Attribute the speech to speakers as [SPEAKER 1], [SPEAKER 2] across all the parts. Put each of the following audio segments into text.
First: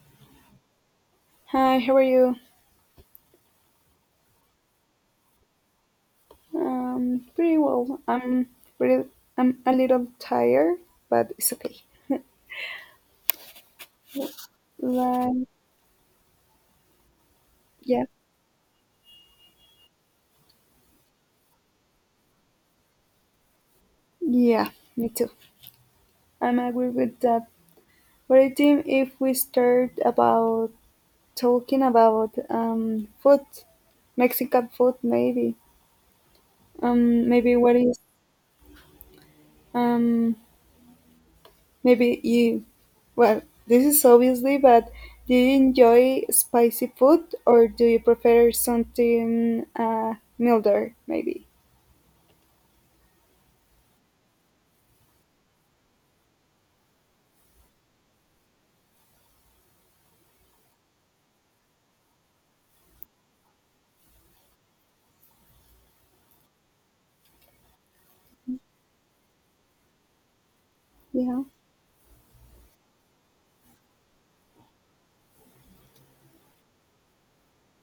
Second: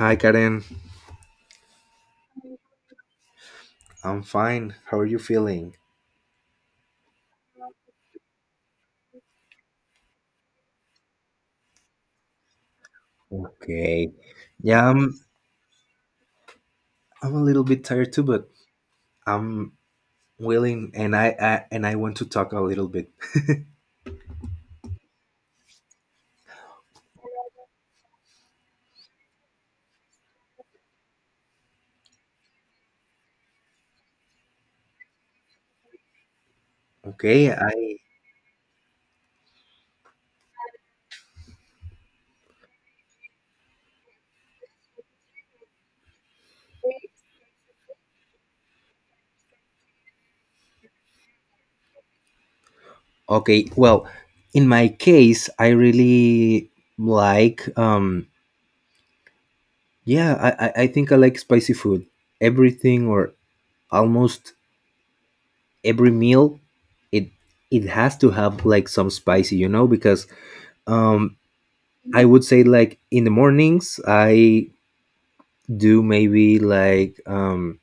[SPEAKER 1] Hi, Karen.
[SPEAKER 2] Hi, how are you?
[SPEAKER 1] I'm fine. How are you feeling?
[SPEAKER 2] Pretty well. Pretty, I'm a little tired, but it's okay.
[SPEAKER 1] Okay. Yeah, I'm.
[SPEAKER 2] Like,
[SPEAKER 1] I'm a little bit
[SPEAKER 2] yeah,
[SPEAKER 1] tired too, but I'm willing, and I want to talk a little bit.
[SPEAKER 2] yeah, me too. I'm agree with that. What I think if we start about talking about food, Mexican food, maybe.
[SPEAKER 1] Okay.
[SPEAKER 2] Maybe what is
[SPEAKER 1] I.
[SPEAKER 2] um Maybe you, this is obviously, but do you enjoy spicy food or do you prefer something milder, maybe?
[SPEAKER 1] Okay. Well, in my case, I really like. Yeah. I think I like spicy food. Everything or almost every meal, it it has to have like some spicy, because um
[SPEAKER 2] Yeah,
[SPEAKER 1] I would say like in the mornings I do maybe like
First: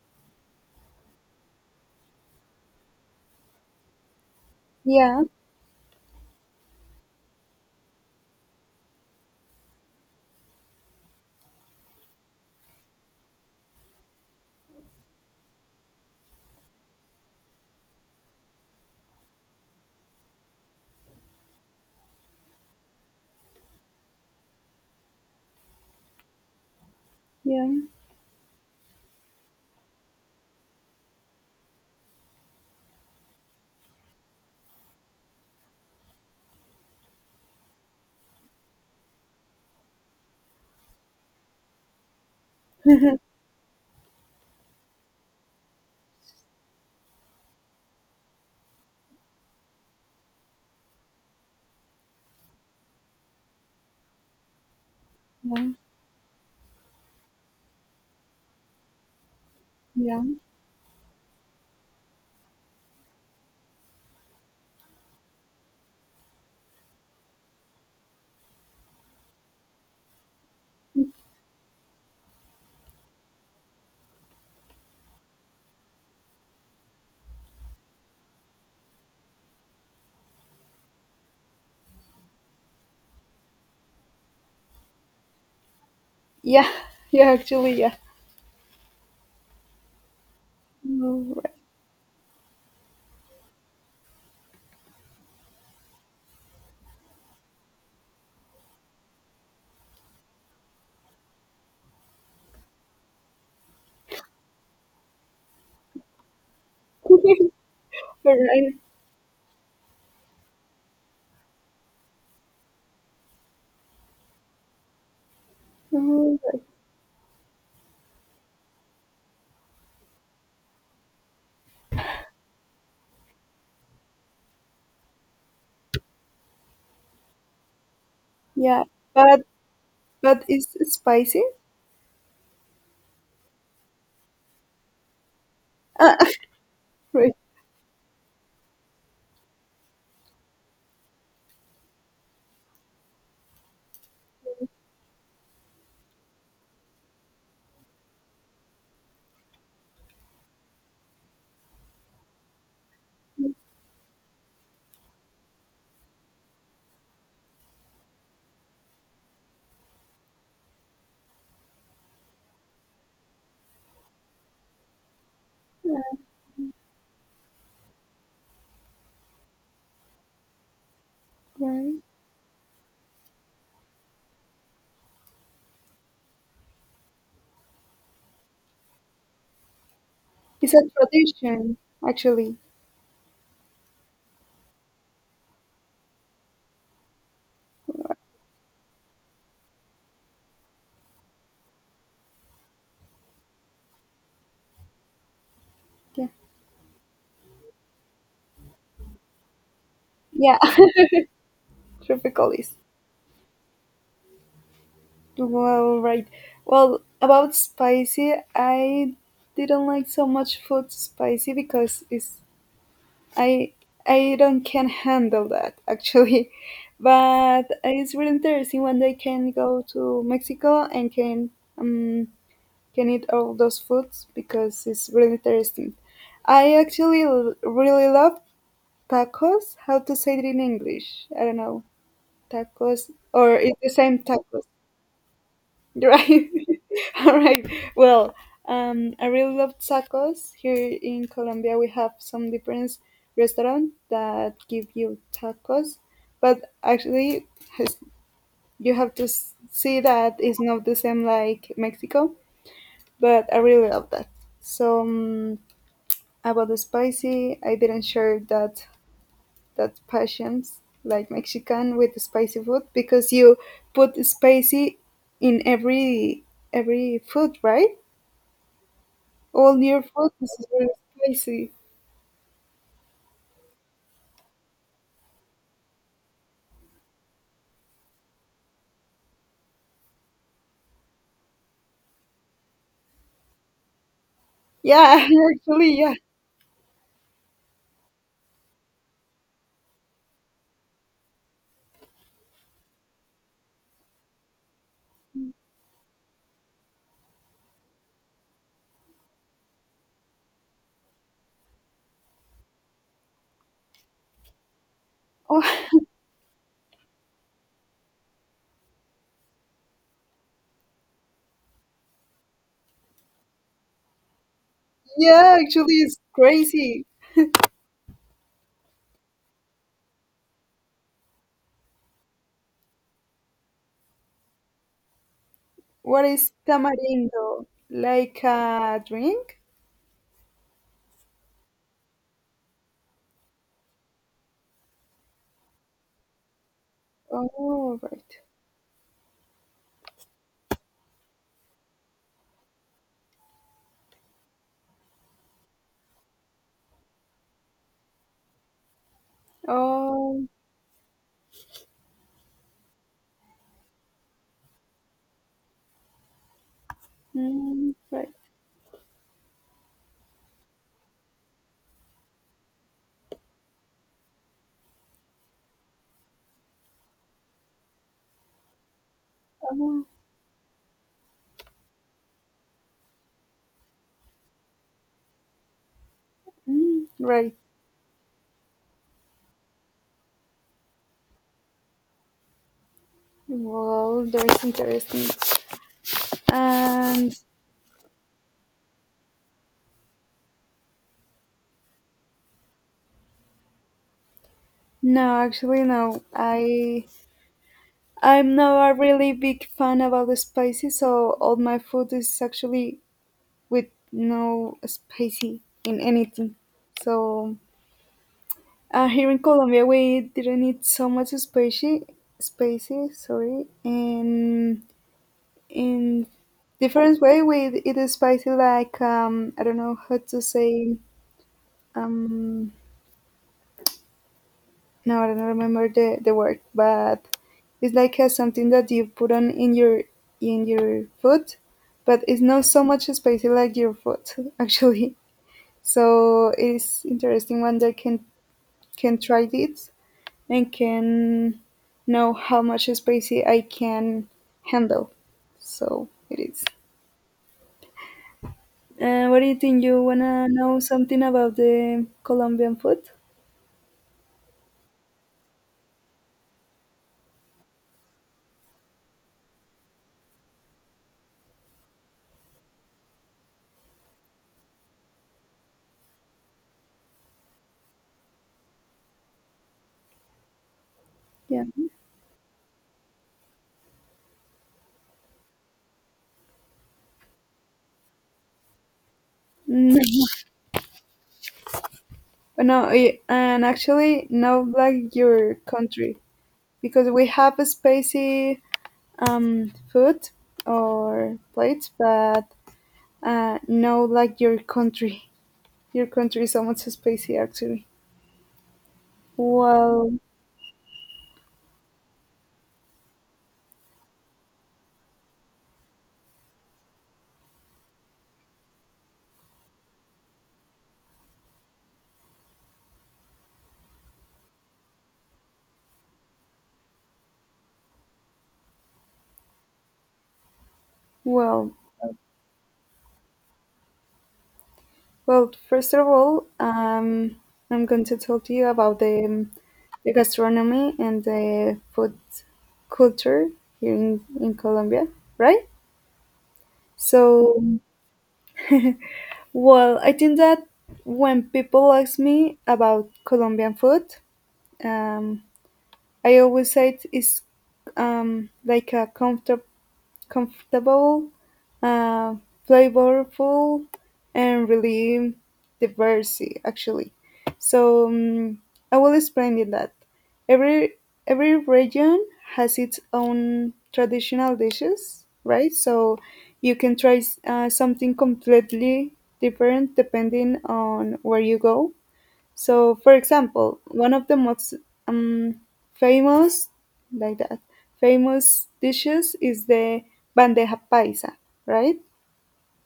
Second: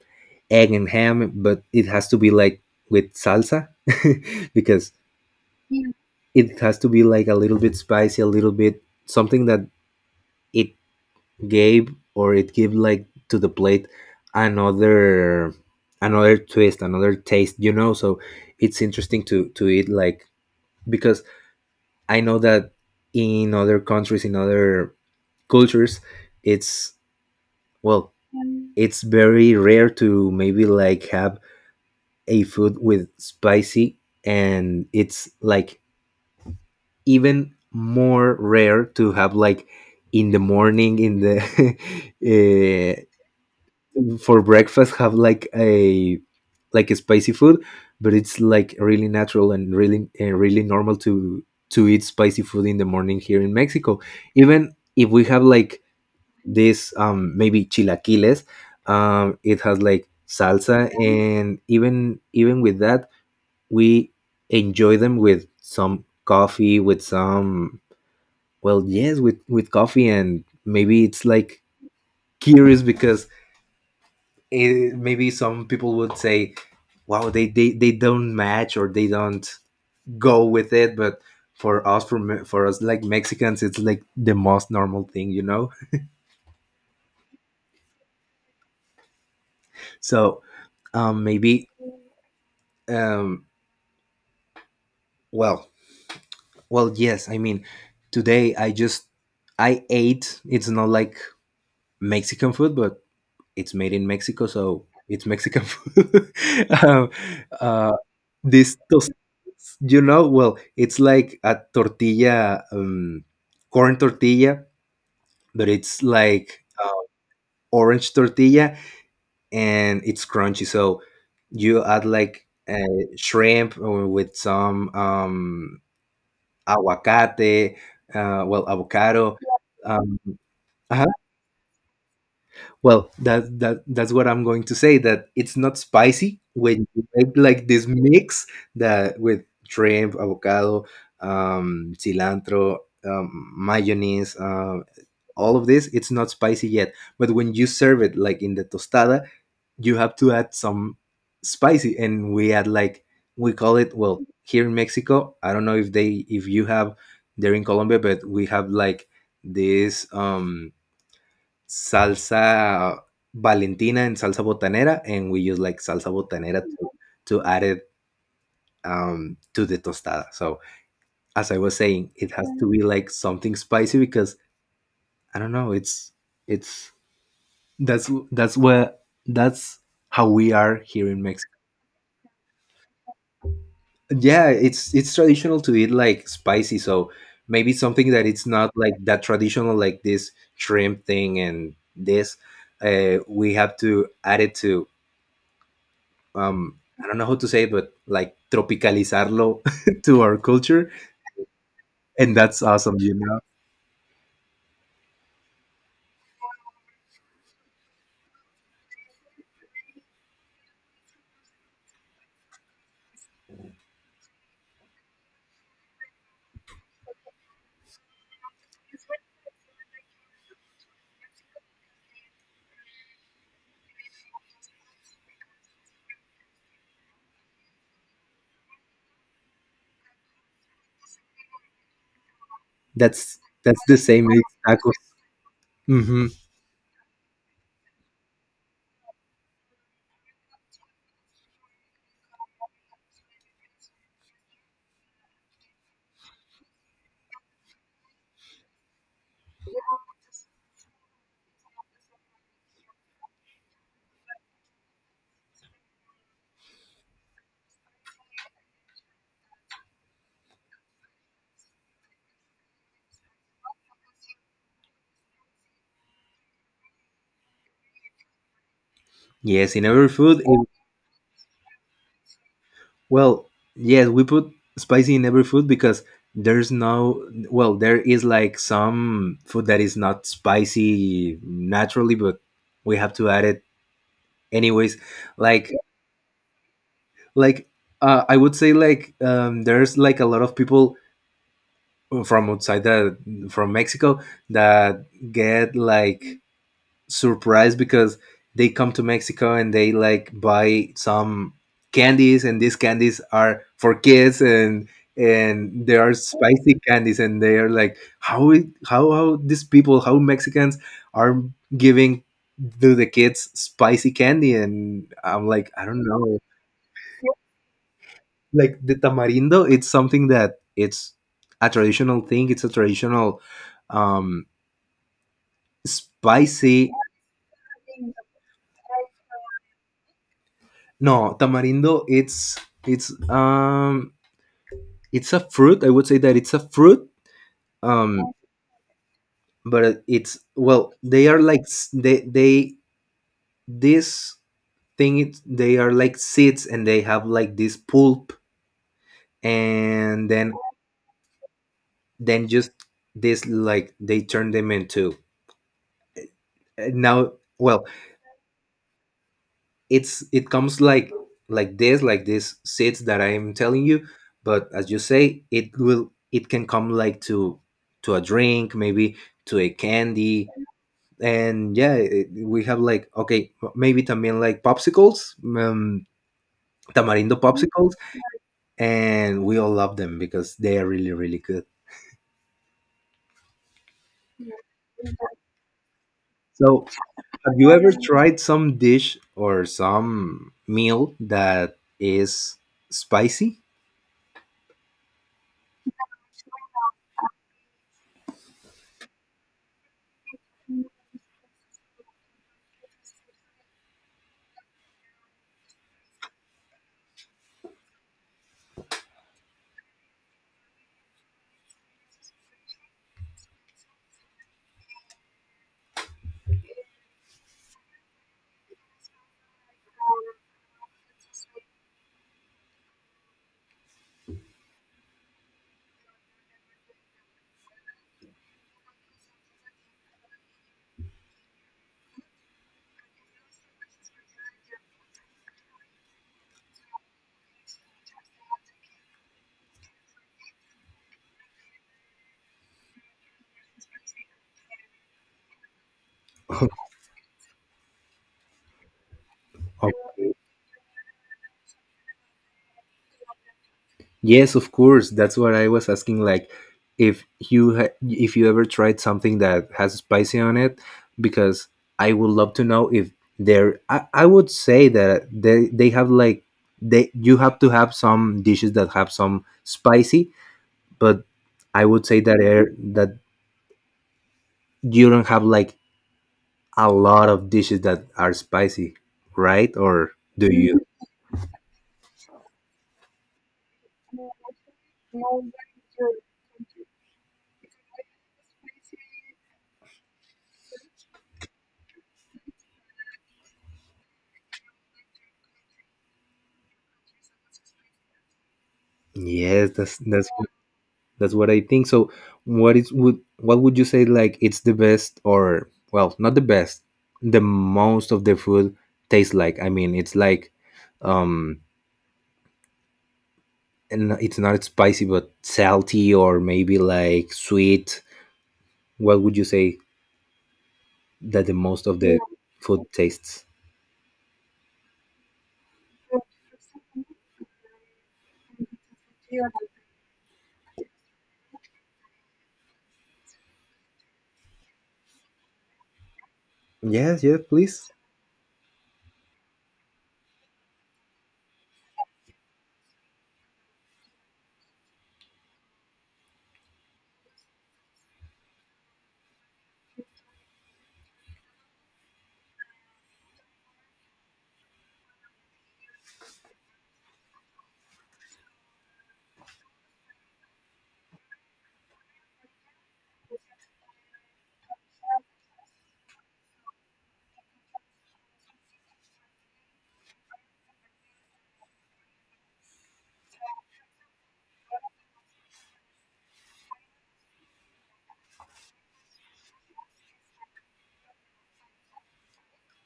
[SPEAKER 1] egg and ham, but it has to be like with salsa because
[SPEAKER 2] yeah,
[SPEAKER 1] it has to be like a little bit spicy, a little bit something that it gave or it give like to the plate another another twist, another taste. So it's interesting to eat like because I know that in other countries, in other cultures, it's
[SPEAKER 2] yeah,
[SPEAKER 1] well, it's very rare to maybe like have a food with spicy and it's like even more rare to have like in the morning in the for breakfast have like a spicy food, but it's like really natural and really normal to eat spicy food in the morning here in Mexico, even if we have
[SPEAKER 2] yeah,
[SPEAKER 1] like this maybe chilaquiles. It has like
[SPEAKER 2] yeah,
[SPEAKER 1] salsa, and even with that we enjoy them with some coffee, with some, well, yes, with coffee. And maybe it's like curious, because maybe some people would say, wow, they don't match, or they don't go with it. But for us, like Mexicans, it's like the most normal thing.
[SPEAKER 2] yeah, yeah, actually, yeah.
[SPEAKER 1] So
[SPEAKER 2] All right.
[SPEAKER 1] maybe, um well well, yes, I mean, today I ate, it's not like Mexican food, but it's made in Mexico, so it's Mexican food. um, uh,
[SPEAKER 2] All right.
[SPEAKER 1] this tos- well, it's like a tortilla, corn tortilla, but it's
[SPEAKER 2] All right.
[SPEAKER 1] like orange tortilla, and it's crunchy. So you add like shrimp, or with some aguacate, well,
[SPEAKER 2] Yeah,
[SPEAKER 1] avocado.
[SPEAKER 2] but
[SPEAKER 1] Um,
[SPEAKER 2] is spicy?
[SPEAKER 1] Well, that's what I'm going to say. That it's not
[SPEAKER 2] Uh,
[SPEAKER 1] spicy when you
[SPEAKER 2] right.
[SPEAKER 1] make like this mix, that with shrimp, avocado, cilantro, mayonnaise, all of this. It's not spicy yet, but when you serve it like in the tostada, you have to add some spicy, and we add like, we call it. Well, here in Mexico, I don't know if you have there in Colombia, but we have like this. Salsa Valentina and salsa botanera, and we use like
[SPEAKER 2] Yeah,
[SPEAKER 1] salsa botanera to add it, to the tostada. So, as I was
[SPEAKER 2] right.
[SPEAKER 1] saying, it has to be like something spicy, because I don't know. It's, that's that's where that's how we
[SPEAKER 2] It's
[SPEAKER 1] are
[SPEAKER 2] a
[SPEAKER 1] here in Mexico.
[SPEAKER 2] tradition, actually.
[SPEAKER 1] Yeah, it's traditional to eat like spicy. So maybe something that it's not like that traditional, like this shrimp thing and this. We have to add it to,
[SPEAKER 2] Yeah.
[SPEAKER 1] um I don't know how to say it, but like tropicalizarlo to our
[SPEAKER 2] Yeah.
[SPEAKER 1] culture, and
[SPEAKER 2] Tropical
[SPEAKER 1] that's
[SPEAKER 2] is.
[SPEAKER 1] awesome.
[SPEAKER 2] Well, right. Well, about spicy, I didn't like so much food spicy because it's I I don't can handle that actually. But it's really interesting when they can go to Mexico and um can eat all those foods because it's really interesting. I actually really love tacos. How to say it in English? I don't know. Tacos
[SPEAKER 1] That's
[SPEAKER 2] or it's
[SPEAKER 1] that's
[SPEAKER 2] the
[SPEAKER 1] the
[SPEAKER 2] same
[SPEAKER 1] same with
[SPEAKER 2] tacos.
[SPEAKER 1] tacos. hmm
[SPEAKER 2] Right. All right. Well, I really love tacos. Here in Colombia, we have some different restaurants that give you tacos, but actually, has- you have to see that it's not the same like Mexico. But I really love that. So about the spicy, I didn't share that passions like Mexican with the spicy food because you put spicy in every food, right?
[SPEAKER 1] Yes,
[SPEAKER 2] All
[SPEAKER 1] in
[SPEAKER 2] your
[SPEAKER 1] every
[SPEAKER 2] photos
[SPEAKER 1] food.
[SPEAKER 2] is very spicy.
[SPEAKER 1] Well, yes, we put spicy in every food, because there's no. Well, there is like some food that is not spicy naturally, but we have to add it anyways.
[SPEAKER 2] Yeah,
[SPEAKER 1] Like
[SPEAKER 2] actually, yeah.
[SPEAKER 1] like I would say, like, there's like a lot of people from outside the from Mexico that get like surprised, because they come to Mexico and they like buy some candies, and these candies are for kids, and they
[SPEAKER 2] Oh,
[SPEAKER 1] are spicy candies, and they are like, how it- how these people how Mexicans are giving to the kids spicy candy, and I'm
[SPEAKER 2] yeah,
[SPEAKER 1] like, I
[SPEAKER 2] actually,
[SPEAKER 1] don't
[SPEAKER 2] it's
[SPEAKER 1] know.
[SPEAKER 2] crazy.
[SPEAKER 1] Like the tamarindo, it's something that it's a traditional thing. It's a traditional um
[SPEAKER 2] What is
[SPEAKER 1] spicy.
[SPEAKER 2] tamarindo? Like a drink?
[SPEAKER 1] No, tamarindo, it's, it's um it's a fruit, I would say that it's a fruit.
[SPEAKER 2] Oh,
[SPEAKER 1] um
[SPEAKER 2] right.
[SPEAKER 1] but it's, well, they are like, they, this thing, they are like seeds, and they have like this pulp, and
[SPEAKER 2] Oh,
[SPEAKER 1] then, just this, like they turn them into, now, well,
[SPEAKER 2] mm, right.
[SPEAKER 1] it comes like, this like this seeds that I am telling you, but as you say, it can come like to a drink, maybe, to a
[SPEAKER 2] Oh,
[SPEAKER 1] candy. And, yeah, we have like, okay, maybe también like popsicles,
[SPEAKER 2] mm,
[SPEAKER 1] tamarindo
[SPEAKER 2] right.
[SPEAKER 1] popsicles, and we all love them because they are really really good.
[SPEAKER 2] Well, that's interesting.
[SPEAKER 1] So,
[SPEAKER 2] And
[SPEAKER 1] have you ever tried some dish or some meal that is spicy,
[SPEAKER 2] no, actually, no. I I'm not a really big fan about the spicy, so all my food is actually with no spicy in anything. So here in Colombia, we didn't eat so much spicy, spicy, sorry, and in different way we eat it spicy like I don't know how to say um, no, I don't remember the word, but it's like something that you put on in your food, but it's not so much spicy like your food actually. So it's interesting one that can try this and can know how much space I can handle. So it is. What do you think?
[SPEAKER 1] or
[SPEAKER 2] You wanna know something about the Colombian food?
[SPEAKER 1] Yes, of course. That's what I was asking. Like, if you ever tried something that has spicy on it, because I would love to know if there. I would say that they have like, they you have to have some dishes that have some spicy, but
[SPEAKER 2] Yeah.
[SPEAKER 1] I would say that you don't have like a lot of dishes that are spicy, right?
[SPEAKER 2] Mm,
[SPEAKER 1] Or do you?
[SPEAKER 2] no, eh, and actually, not like your country because we have a spicy food or plates, but no, like your country. Your country is so much spicy, actually.
[SPEAKER 1] Yes,
[SPEAKER 2] Well,
[SPEAKER 1] that's what I think. So, what is would what would you say, like, it's the best, or, well, not the best, the most of the food tastes like? I mean, it's like um and it's not spicy, but salty, or maybe like sweet. What would you say that the
[SPEAKER 2] well,
[SPEAKER 1] most of the food tastes?
[SPEAKER 2] First of all, I'm going to talk to you about the gastronomy and the food culture here in Colombia, right?
[SPEAKER 1] Yes, yes,
[SPEAKER 2] So,
[SPEAKER 1] please.
[SPEAKER 2] well, I think that when people ask me about Colombian food, um, I always say it's like a comfortable, uh, flavorful, and really diverse, actually. So I will explain it that every every region has its own traditional dishes, right? So you can try something completely different depending on where you go. So, for example, one of the most um, famous, like that, famous dishes is the bandeja paisa, right?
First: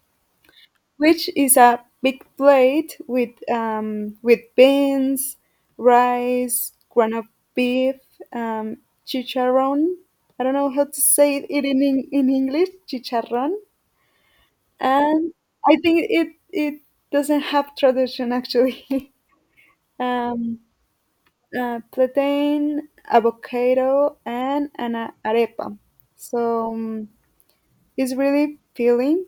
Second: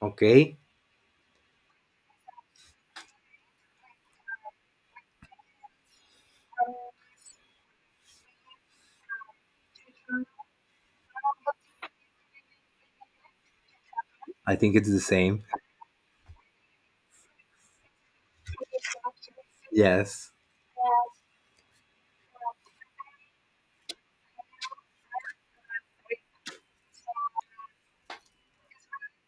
[SPEAKER 1] Okay.
[SPEAKER 2] Which is a big plate with beans, rice, ground-up beef, um, chicharron. I don't know how to say it in in English, chicharron.
[SPEAKER 1] I think it's the
[SPEAKER 2] And
[SPEAKER 1] same.
[SPEAKER 2] I think it doesn't have traduction actually.
[SPEAKER 1] Yes.
[SPEAKER 2] um, plantain, avocado, and an arepa. So it's really filling,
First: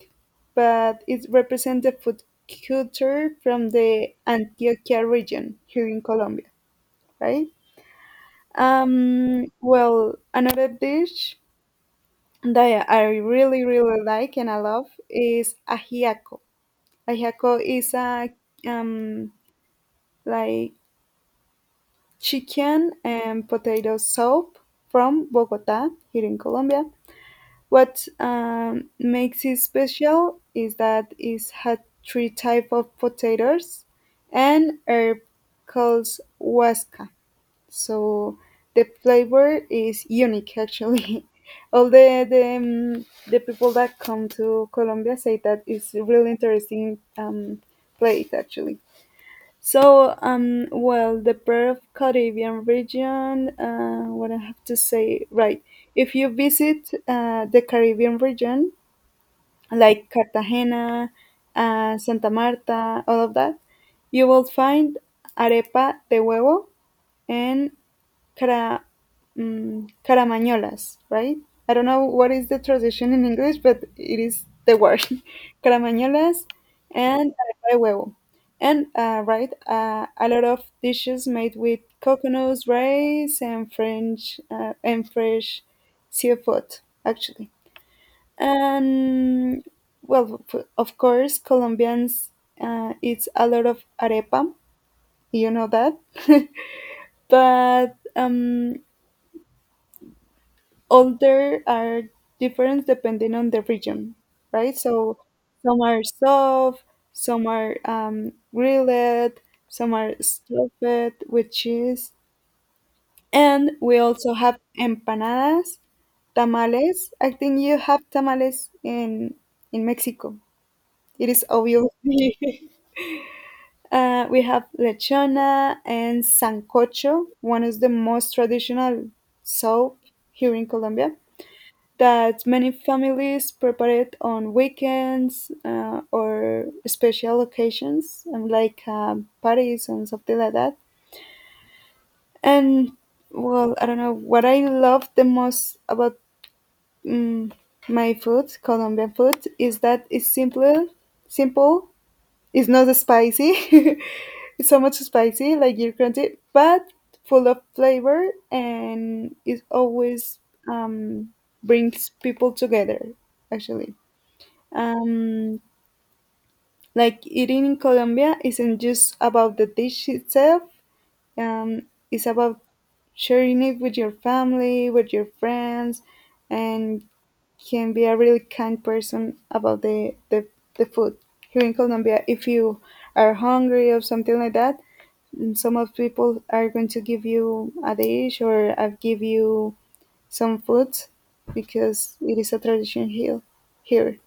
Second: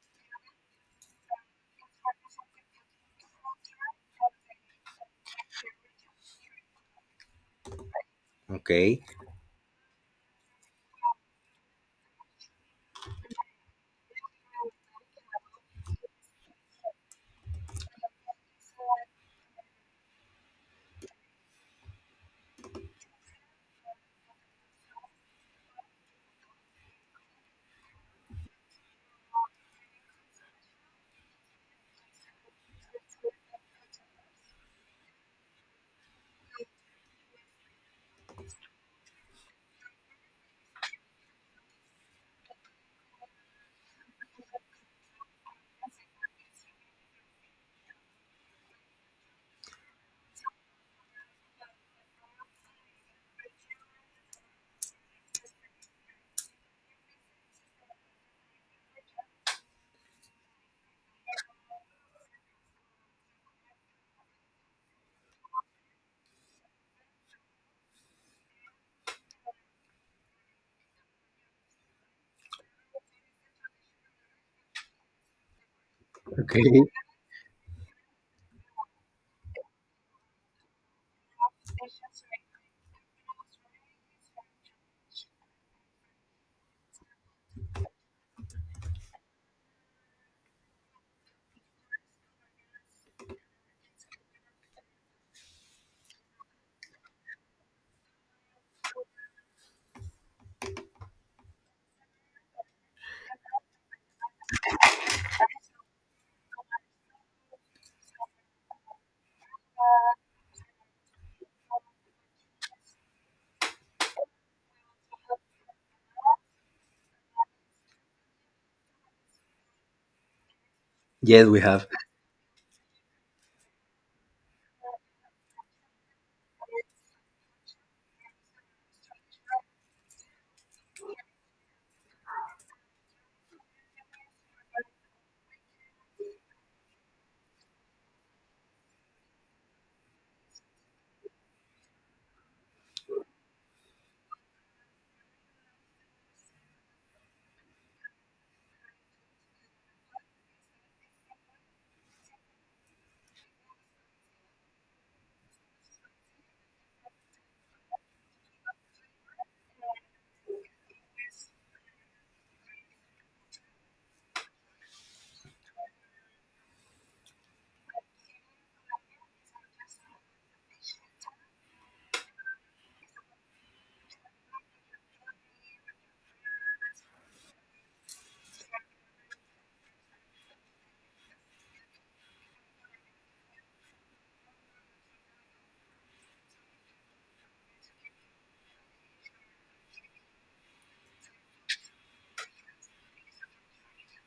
[SPEAKER 2] but it represents the food culture from the Antioquia region here in Colombia, right?
[SPEAKER 1] Okay.
[SPEAKER 2] Well, another dish that I really like and I love is ajiaco. Ajiaco is a um, like chicken and potato soup from Bogota, here in Colombia. What makes it special is that it had three type of potatoes and herb called huasca. So the flavor is unique, actually. All the people that come to Colombia say that it's really interesting plate, actually. So, well, the Pearl of Caribbean region, what I have to say, right? If you visit the Caribbean region, like Cartagena, Santa Marta, all of that, you will find arepa de huevo and cara, caramañolas, right? I don't know what is the translation in English, but it is the word caramañolas
[SPEAKER 1] Okay.
[SPEAKER 2] and arepa de huevo. And right, a lot of dishes made with coconuts, rice, and French and fresh seafood, actually. And well, of course, Colombians eat a lot of arepa. You know that, but all there are different depending on the region, right? So some are soft, some are grilled, some are stuffed with cheese, and we also have empanadas, tamales. I think you have tamales in Mexico. It is
[SPEAKER 1] Yes, we have.
[SPEAKER 2] obvious. We have lechona and sancocho, one is the most traditional soup here in Colombia, that many families prepare it on weekends or special occasions, and like parties and something like that. And well, I don't know what I love the most about um, my food, Colombian food, is that it's simple. It's not spicy. it's so much spicy, like you're crunchy, but full of flavor, and it always um, brings people together. Actually. Um, like eating in Colombia isn't just about the dish itself, um, it's about sharing it with your family, with your friends, and can be a really kind person about the food. Here in Colombia, if you are hungry or something like that, mm, some of people are going to give you a dish or I give you some food because it is a tradition Here.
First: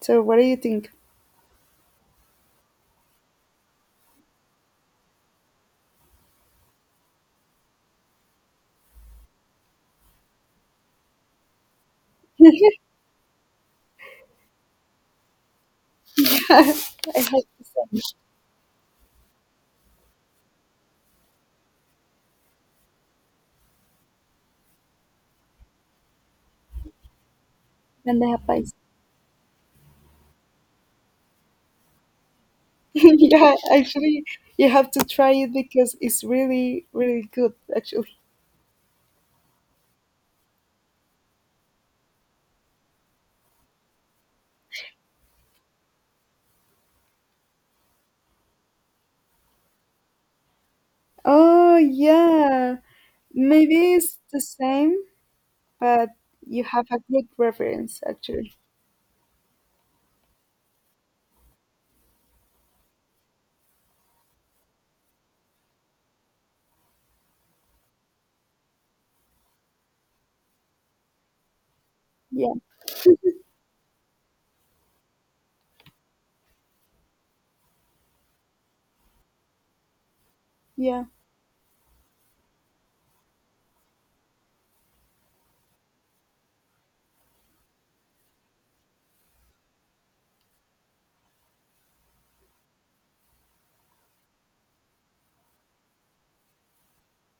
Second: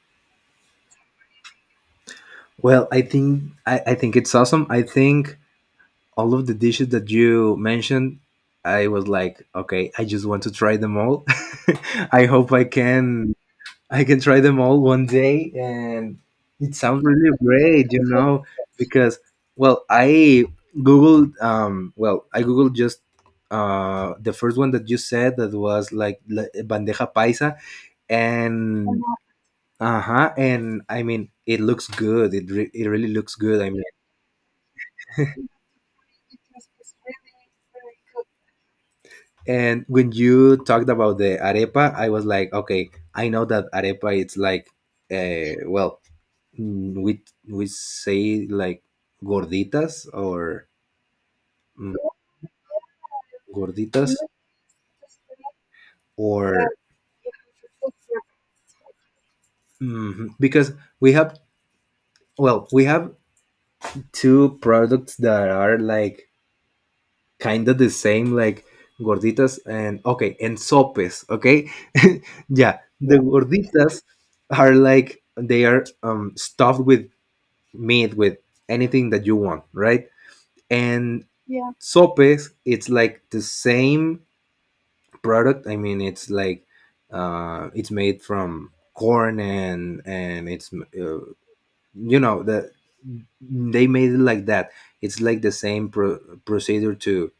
[SPEAKER 2] So what do you think?
[SPEAKER 1] Well, I think it's awesome. I think all of the dishes that you mentioned, I was like, okay, I just want to try them all. I hope I can try them all one day, and
[SPEAKER 2] I have
[SPEAKER 1] it sounds really
[SPEAKER 2] the
[SPEAKER 1] great,
[SPEAKER 2] same,
[SPEAKER 1] because, well, I well, I googled just the first one that you said, that was like bandeja paisa,
[SPEAKER 2] and I have ice.
[SPEAKER 1] and uh-huh, and I mean, it looks good. It really looks
[SPEAKER 2] yeah,
[SPEAKER 1] good. I mean,
[SPEAKER 2] actually, you have to try it because it's really good, actually.
[SPEAKER 1] and when you talked about the arepa, I was like, okay, I know that arepa it's like, well, mm, we we say like gorditas, or,
[SPEAKER 2] Oh,
[SPEAKER 1] mm,
[SPEAKER 2] yeah. Maybe
[SPEAKER 1] gorditas,
[SPEAKER 2] it's the same, but you
[SPEAKER 1] or,
[SPEAKER 2] have a good reference, actually.
[SPEAKER 1] Mhm. Because we have, we have two products that are like kind of the same, like gorditas and, okay, and sopes, okay,
[SPEAKER 2] Yeah,
[SPEAKER 1] yeah, the gorditas are like, they are stuffed with meat, with anything that you want, right?
[SPEAKER 2] yeah,
[SPEAKER 1] And sopes, it's like the same product. I mean, it's like, it's made from corn, and it's, you know the they made it like that. It's like the same procedure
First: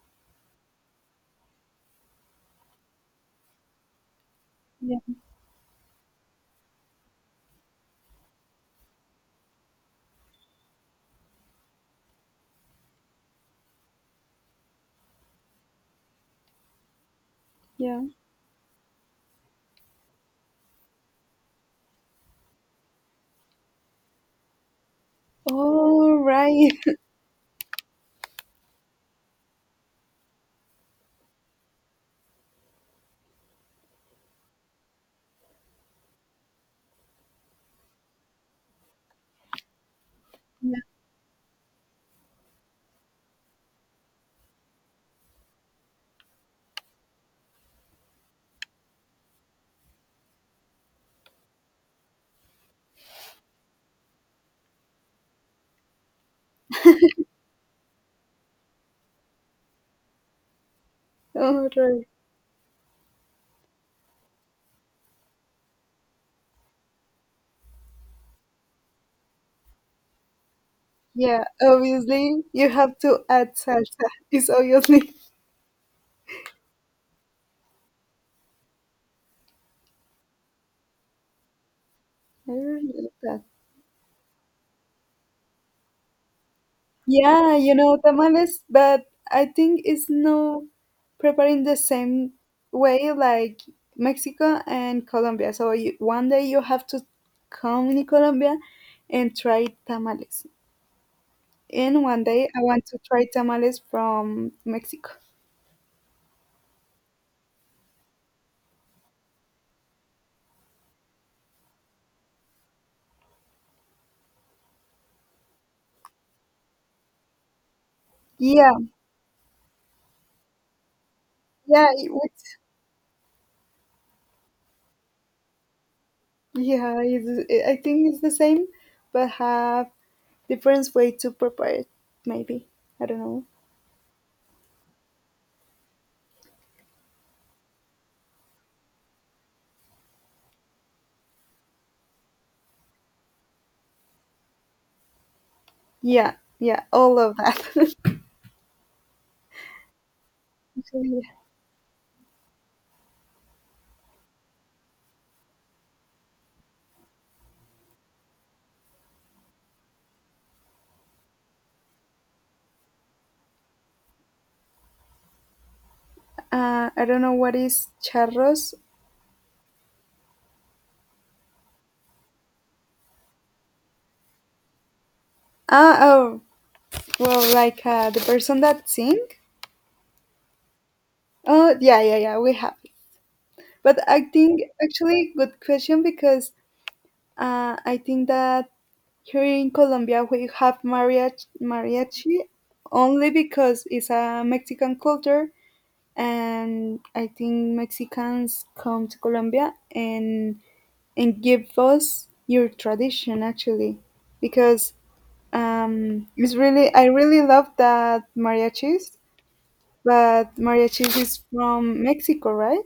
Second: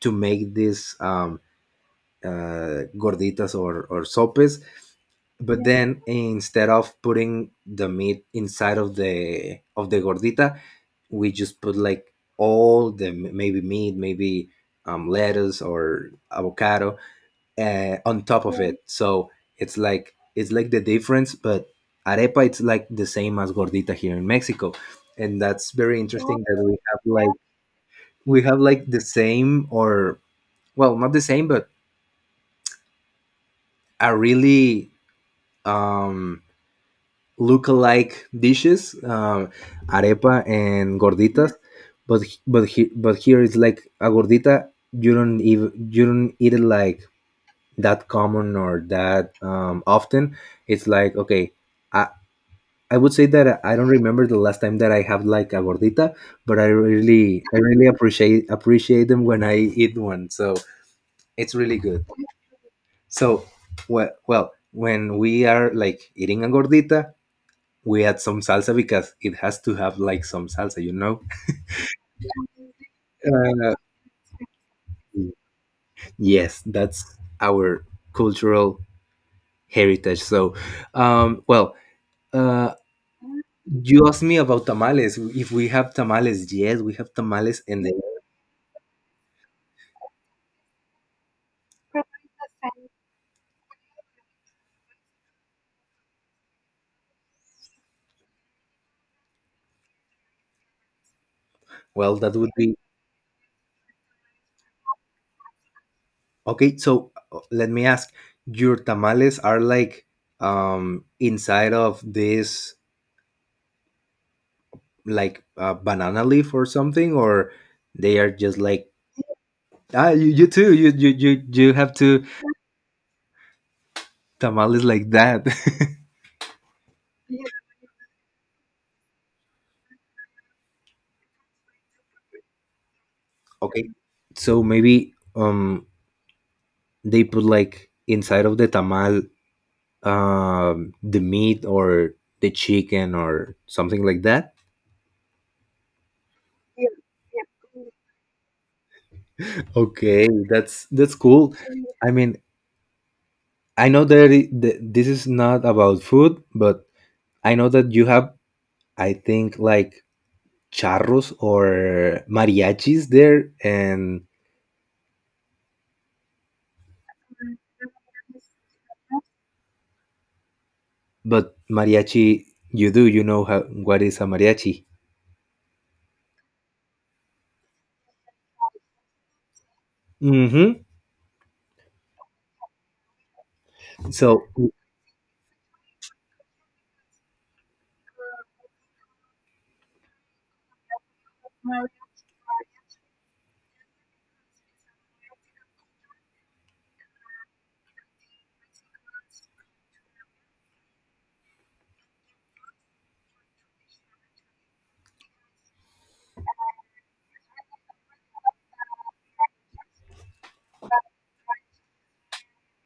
[SPEAKER 1] to make this, gorditas or sopes,
[SPEAKER 2] yeah,
[SPEAKER 1] but then, instead of putting the meat inside of the gordita, we just put like all the, maybe meat, maybe lettuce or avocado,
[SPEAKER 2] yeah.
[SPEAKER 1] on top of, yeah, it. So it's like the difference. But arepa, it's like the same as gordita here in Mexico, and that's very, oh,
[SPEAKER 2] All
[SPEAKER 1] interesting that
[SPEAKER 2] right.
[SPEAKER 1] we have like, we have like the same, or, well, not the same, but a really um look-alike dishes, arepa
[SPEAKER 2] Yeah,
[SPEAKER 1] and gorditas. But h- but he, but here it's like a gordita. You don't eat it like that common, or that, often. It's like, okay, I I would say that I don't remember the last time that I have like a gordita, but I really appreciate them when I eat one. So it's
[SPEAKER 2] all
[SPEAKER 1] really
[SPEAKER 2] right.
[SPEAKER 1] good. So, well, when we are like eating a gordita, we add some salsa because it has to have like some salsa, you know?
[SPEAKER 2] Yeah, obviously, you have to add
[SPEAKER 1] Uh,
[SPEAKER 2] salsa. It's obviously.
[SPEAKER 1] yes, that's our cultural heritage. So, well,
[SPEAKER 2] I
[SPEAKER 1] uh,
[SPEAKER 2] really like that.
[SPEAKER 1] you asked me about tamales. If we have tamales, yes, we have
[SPEAKER 2] Yeah,
[SPEAKER 1] tamales.
[SPEAKER 2] you
[SPEAKER 1] And
[SPEAKER 2] know,
[SPEAKER 1] then,
[SPEAKER 2] tamales, but I think it's no preparing the same way like Mexico and Colombia. So you, one day you have to come in Colombia and try tamales. And
[SPEAKER 1] well,
[SPEAKER 2] one
[SPEAKER 1] that
[SPEAKER 2] day
[SPEAKER 1] would
[SPEAKER 2] I
[SPEAKER 1] be
[SPEAKER 2] want to try tamales from Mexico.
[SPEAKER 1] okay. So, let me ask, your tamales are like, inside of this like, banana leaf or something, or they are just
[SPEAKER 2] Yeah,
[SPEAKER 1] like, ah, you too. You
[SPEAKER 2] yeah,
[SPEAKER 1] have
[SPEAKER 2] it
[SPEAKER 1] to
[SPEAKER 2] would,
[SPEAKER 1] tamales like that.
[SPEAKER 2] yeah, it's, I think it's the same, but have different way to prepare it, maybe. I don't know.
[SPEAKER 1] Okay, so maybe, they put like inside of the tamal the meat, or the chicken, or something like that.
[SPEAKER 2] Yeah, yeah, all of that.
[SPEAKER 1] Okay, that's cool. I mean, I know that, this is not about food, but I know that you have, I think, like charros or mariachis there, and
[SPEAKER 2] I don't know what is charros.
[SPEAKER 1] but mariachi, you know how what is a mariachi?
[SPEAKER 2] Ah, oh, well, like the person that sing.
[SPEAKER 1] Mhm.
[SPEAKER 2] Oh, yeah. We have it. But I
[SPEAKER 1] So,
[SPEAKER 2] think actually good question because I think that here in Colombia we have mariachi only because it's a Mexican culture, and I think Mexicans come to Colombia and give us your tradition actually because it's really I really love that mariachis, but mariachis is from Mexico, right?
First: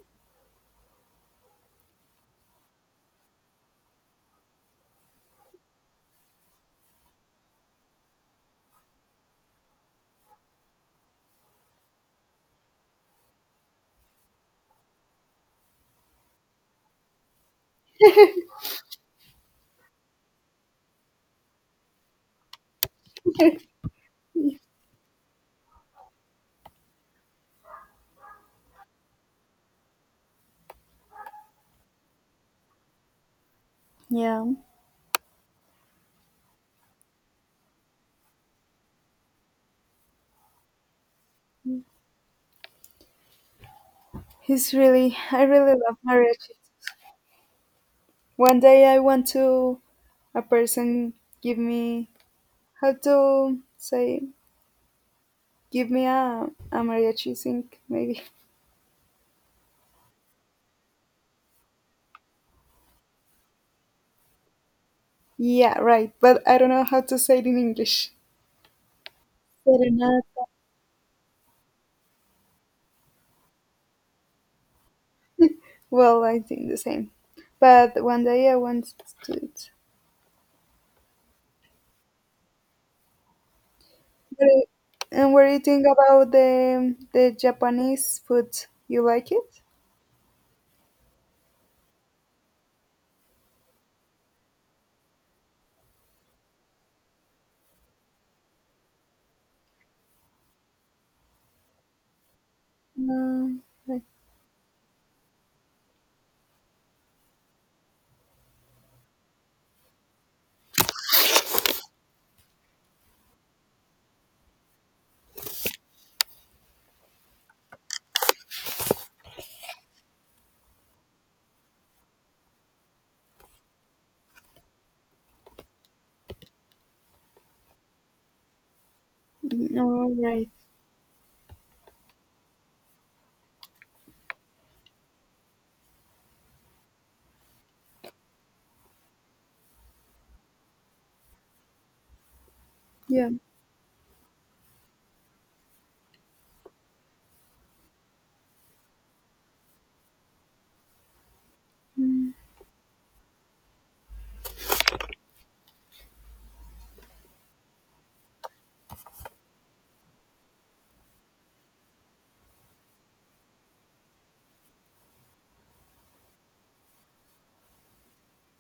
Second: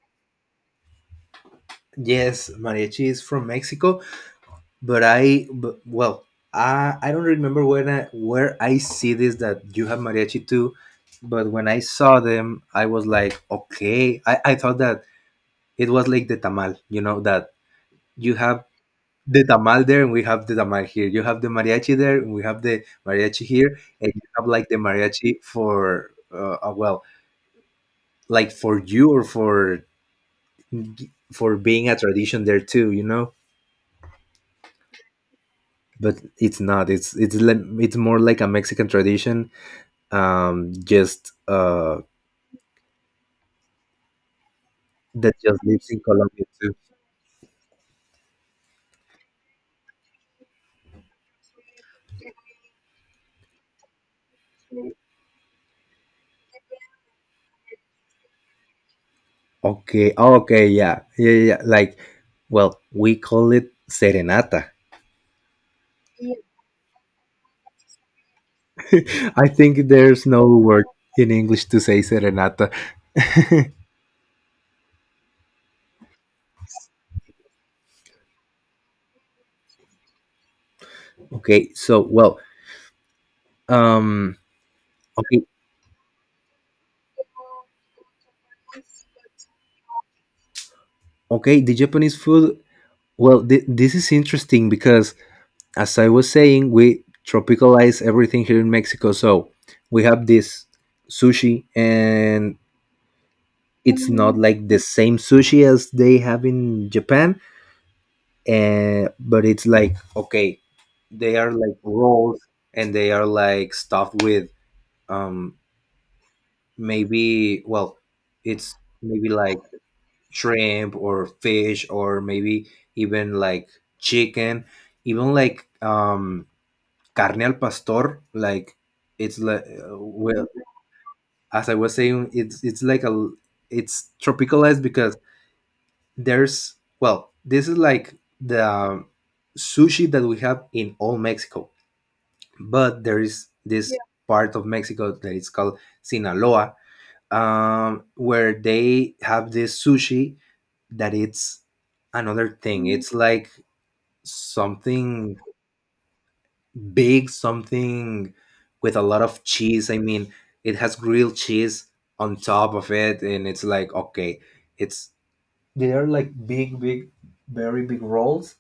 [SPEAKER 1] yes, mariachi is from Mexico, but, well, I don't remember when I where I see this that you have mariachi too, but when I saw them, I was like, okay, I thought that it was like the tamal, that you have the tamal there and we have the tamal here. You have the mariachi there and we have the mariachi here, and you have like the mariachi for, well, like for you, or for being a tradition there too.
[SPEAKER 2] Yeah.
[SPEAKER 1] But it's not. It's more like a Mexican tradition. Just
[SPEAKER 2] He's really
[SPEAKER 1] That
[SPEAKER 2] I
[SPEAKER 1] just
[SPEAKER 2] really
[SPEAKER 1] lives
[SPEAKER 2] love
[SPEAKER 1] in Colombia
[SPEAKER 2] mariachis.
[SPEAKER 1] too.
[SPEAKER 2] One day I want to a person give me how to say give me a mariachi sing maybe.
[SPEAKER 1] Okay. Oh, okay. Yeah, yeah, yeah, yeah. Well, we call it serenata.
[SPEAKER 2] Yeah, right. But I don't know how to say it in English.
[SPEAKER 1] I think there's
[SPEAKER 2] Serenata.
[SPEAKER 1] no word in English to say serenata.
[SPEAKER 2] Well, I think the same. But one day I want to do it.
[SPEAKER 1] okay. So, well, um,
[SPEAKER 2] What And
[SPEAKER 1] okay.
[SPEAKER 2] what do you think about the Japanese food? You like it?
[SPEAKER 1] Okay. The Japanese food. Well, this is interesting because as I was saying, we tropicalize everything here in Mexico. So we have this sushi, and
[SPEAKER 2] No, like,
[SPEAKER 1] it's not like the same sushi as they have in Japan, but it's like, okay, they are like rolls and they are like stuffed with um, maybe, well, it's maybe like shrimp or fish or maybe even like chicken, even like carne al pastor. Like it's like
[SPEAKER 2] mm, all
[SPEAKER 1] well
[SPEAKER 2] right.
[SPEAKER 1] As I was saying, it's like a, it's tropicalized because there's, well, this is like the sushi that we have in all Mexico, but there
[SPEAKER 2] Yeah,
[SPEAKER 1] is this part of Mexico that is called Sinaloa, where they have this sushi that it's another thing. It's like something big, something with a lot of cheese. I mean, it has grilled cheese on top of it, and it's like, okay, it's they are like big, big, very big rolls,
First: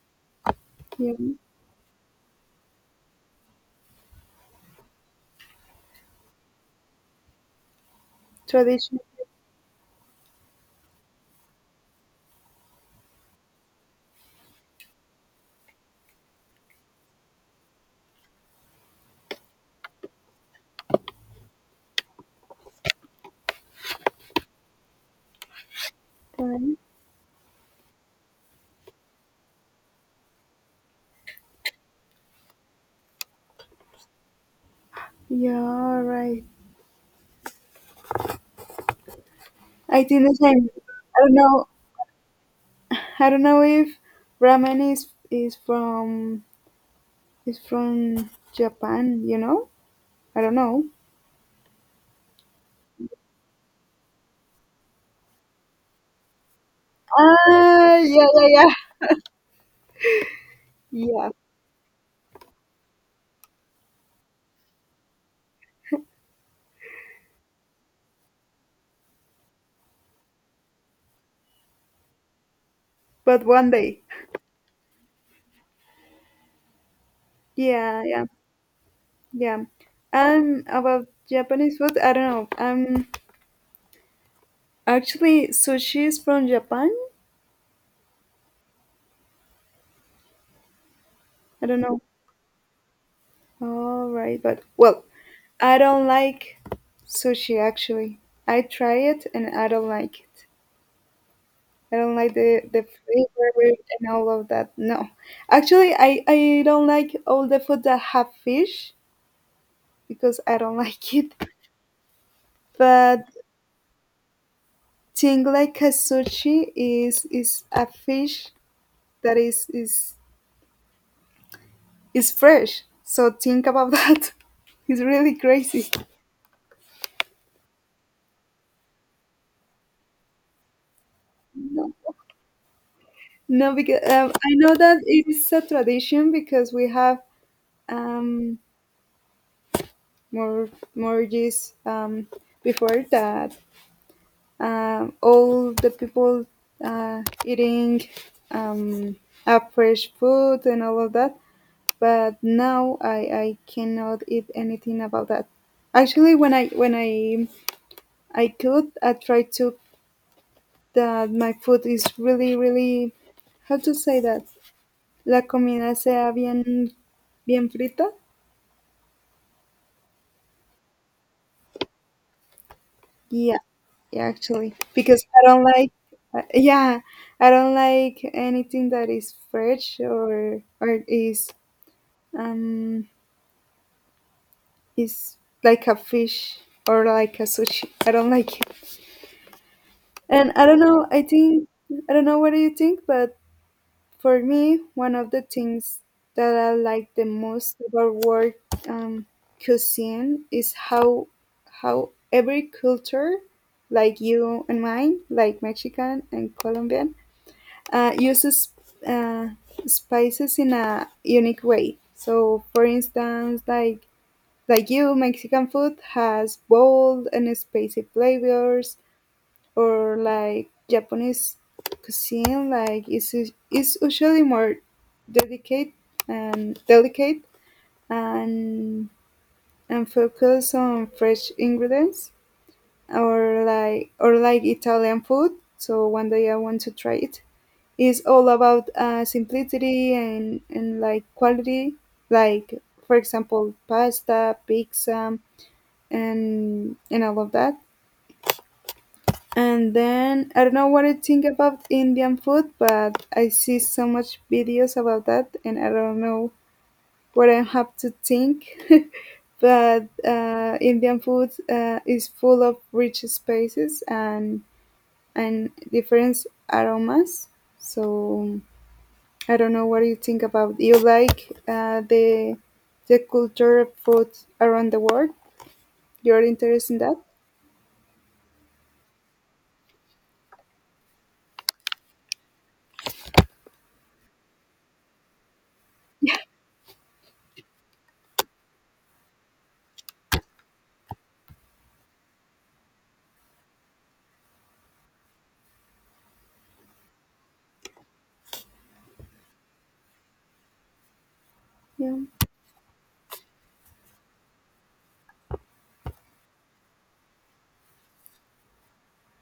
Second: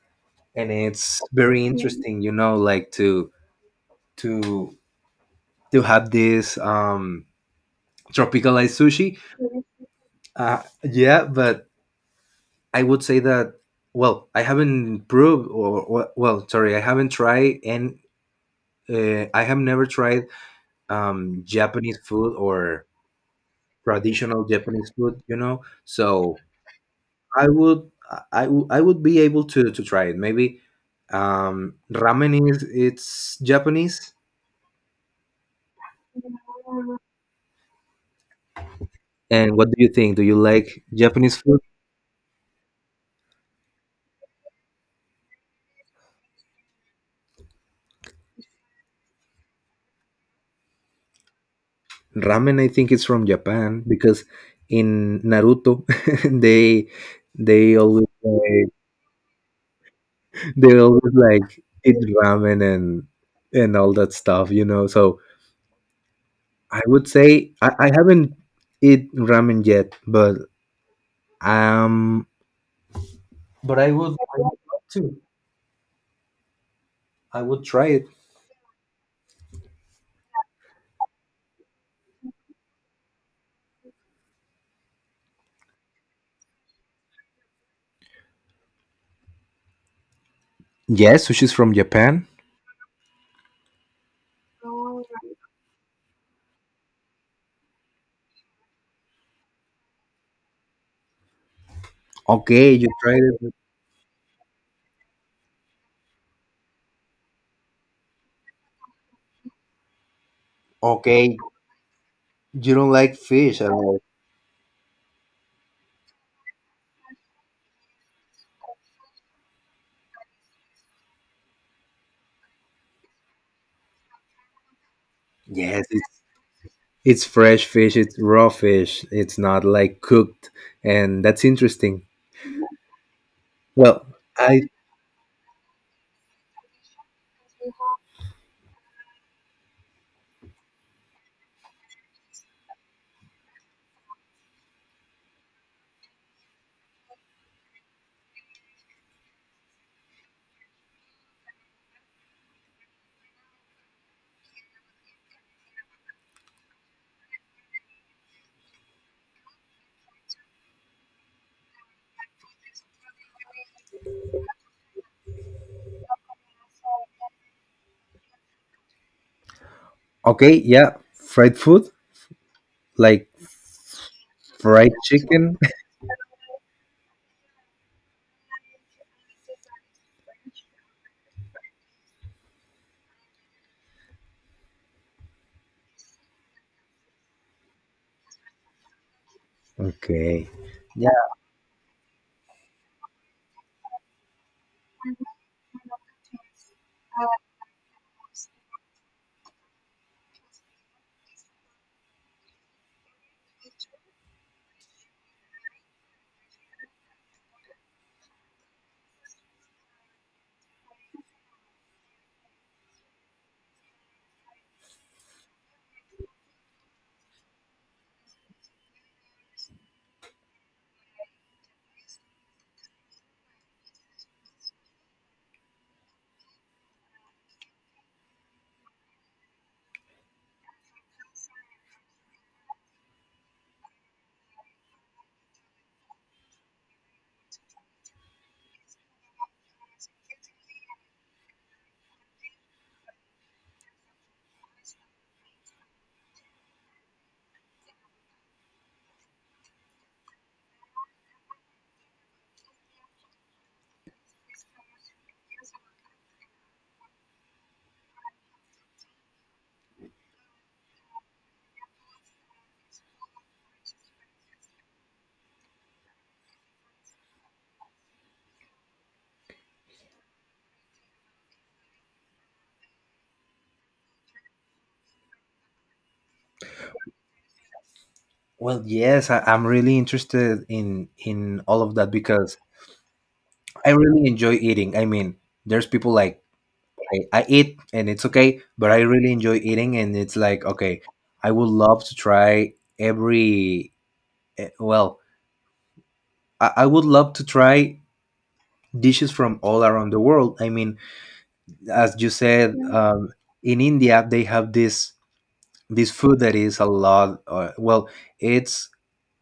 [SPEAKER 1] and
[SPEAKER 2] yeah.
[SPEAKER 1] it's very, yeah, interesting, you know, like to to to have this tropicalized
[SPEAKER 2] Traditional
[SPEAKER 1] sushi. Yeah, but I would say that, well, I haven't proved, or well, sorry, I haven't tried and. I have never tried Japanese food or traditional Japanese food, you know. So
[SPEAKER 2] Japan.
[SPEAKER 1] I would, I would be able to try it. Maybe ramen is it's Japanese.
[SPEAKER 2] Yeah, all right.
[SPEAKER 1] And what do you
[SPEAKER 2] I
[SPEAKER 1] think? Do
[SPEAKER 2] think
[SPEAKER 1] you
[SPEAKER 2] the same.
[SPEAKER 1] like
[SPEAKER 2] I don't
[SPEAKER 1] Japanese food?
[SPEAKER 2] know. I don't know if ramen is from Japan. You know? I don't know.
[SPEAKER 1] Ramen, I think it's from Japan because in Naruto they they always
[SPEAKER 2] Yeah, yeah,
[SPEAKER 1] like,
[SPEAKER 2] yeah.
[SPEAKER 1] they always
[SPEAKER 2] Yeah,
[SPEAKER 1] like eat ramen and all that stuff, you know. So I would say I haven't eat ramen yet, but um
[SPEAKER 2] but one
[SPEAKER 1] but
[SPEAKER 2] day.
[SPEAKER 1] I would love to. I would try
[SPEAKER 2] Yeah,
[SPEAKER 1] it.
[SPEAKER 2] yeah, yeah. About Japanese food, I don't know. Actually, sushi is from Japan.
[SPEAKER 1] Yes, sushi's
[SPEAKER 2] I
[SPEAKER 1] from
[SPEAKER 2] don't know.
[SPEAKER 1] Japan.
[SPEAKER 2] All right, but well, I don't like sushi actually. I try it and I don't like it. I don't like
[SPEAKER 1] Okay,
[SPEAKER 2] the
[SPEAKER 1] you tried it.
[SPEAKER 2] flavor and all of that. No. Actually, I don't like all the food that have fish because I don't like it.
[SPEAKER 1] Okay, you don't like
[SPEAKER 2] But
[SPEAKER 1] fish at all.
[SPEAKER 2] thing like a sushi is a fish that is fresh. So think about that. It's really
[SPEAKER 1] Yes,
[SPEAKER 2] crazy.
[SPEAKER 1] it's fresh fish. It's raw fish. It's not like cooked, and that's
[SPEAKER 2] No.
[SPEAKER 1] interesting.
[SPEAKER 2] No, because
[SPEAKER 1] Well,
[SPEAKER 2] I
[SPEAKER 1] I
[SPEAKER 2] know that it is a tradition because we have um, more mortgages before that. All the people eating um, a fresh food and all of that. But now I cannot eat anything about that. Actually, when I I cook, I try to that my food is really how to say that la comida sea bien frita.
[SPEAKER 1] Okay, yeah, fried food like
[SPEAKER 2] Yeah, yeah, actually,
[SPEAKER 1] fried
[SPEAKER 2] because I
[SPEAKER 1] chicken.
[SPEAKER 2] don't like, yeah, I don't like anything that is fresh or um is like a fish or like a sushi. I don't like it,
[SPEAKER 1] Okay.
[SPEAKER 2] and I don't know.
[SPEAKER 1] Yeah,
[SPEAKER 2] I think I don't know. What do you think? But for me, one of the things that I like the most about world um, cuisine is how every culture, like you and mine, like Mexican and Colombian, uses uh, spices in a unique way. So, for instance, like you, Mexican food has bold and spicy flavors, or like Japanese cuisine, is usually more delicate delicate and focus on fresh ingredients or like Italian food. So one day I want to try it. It's all about simplicity and like quality, like for example pasta, pizza, and all of that. And then I don't know what I think about Indian food, but I see so much videos about that, and I don't know what I have to think. But Indian food is full of rich spices and different aromas. So I don't know what you think about. You like the culture of food around the world? You're interested in that?
[SPEAKER 1] well, yes, I'm really interested in all of that because I really enjoy eating. I mean, there's people like I eat and it's okay, but I really enjoy eating and it's like, okay, I would love to try every eh, well, I would love to try dishes from all around the world. I mean, as
[SPEAKER 2] Yeah,
[SPEAKER 1] you said, yeah, in India they have this, this food that is a lot. It's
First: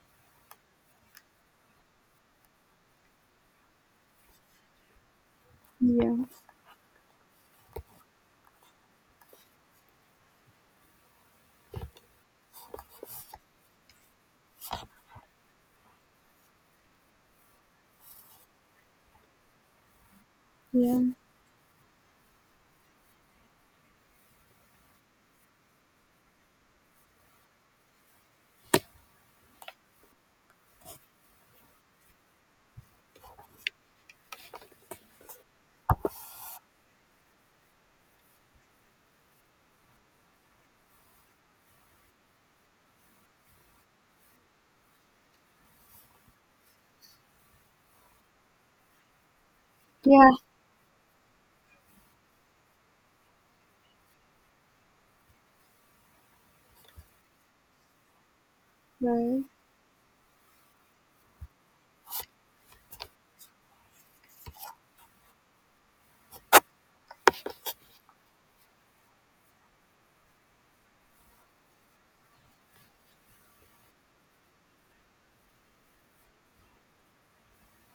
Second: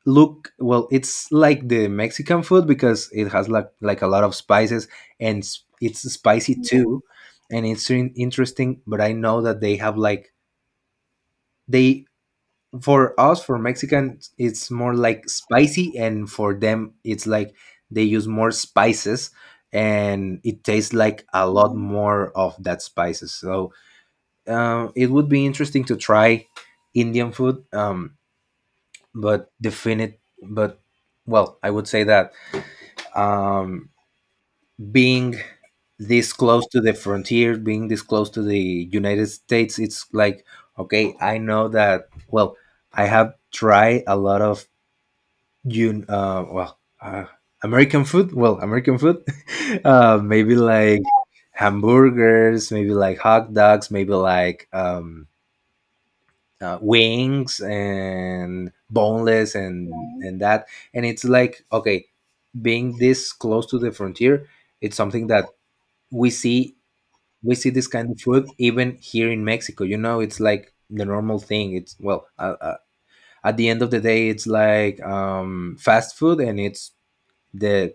[SPEAKER 1] well, it's like the Mexican food because it has like a lot of spices and it's
[SPEAKER 2] yeah,
[SPEAKER 1] spicy, yeah, too, and it's interesting. But I know that they have like, they for us, for Mexicans, it's more like spicy, and for them it's like they use more spices and it tastes
[SPEAKER 2] yeah,
[SPEAKER 1] like a lot more of that spices. So it would be interesting to try Indian food, but I would say that, um, being this close to the frontier, being this close to the United States, it's like, okay, I know that. Well, I have tried a lot of, you well American food. Well, American food
[SPEAKER 2] yeah.
[SPEAKER 1] maybe like hamburgers, maybe like hot dogs, maybe like, wings and
[SPEAKER 2] Right.
[SPEAKER 1] boneless and that. And it's like, okay, being this close to the frontier, it's something that we see we see this kind of food even here in Mexico. You know, it's like the normal thing. It's, at the end of the day, it's like fast food, and it's the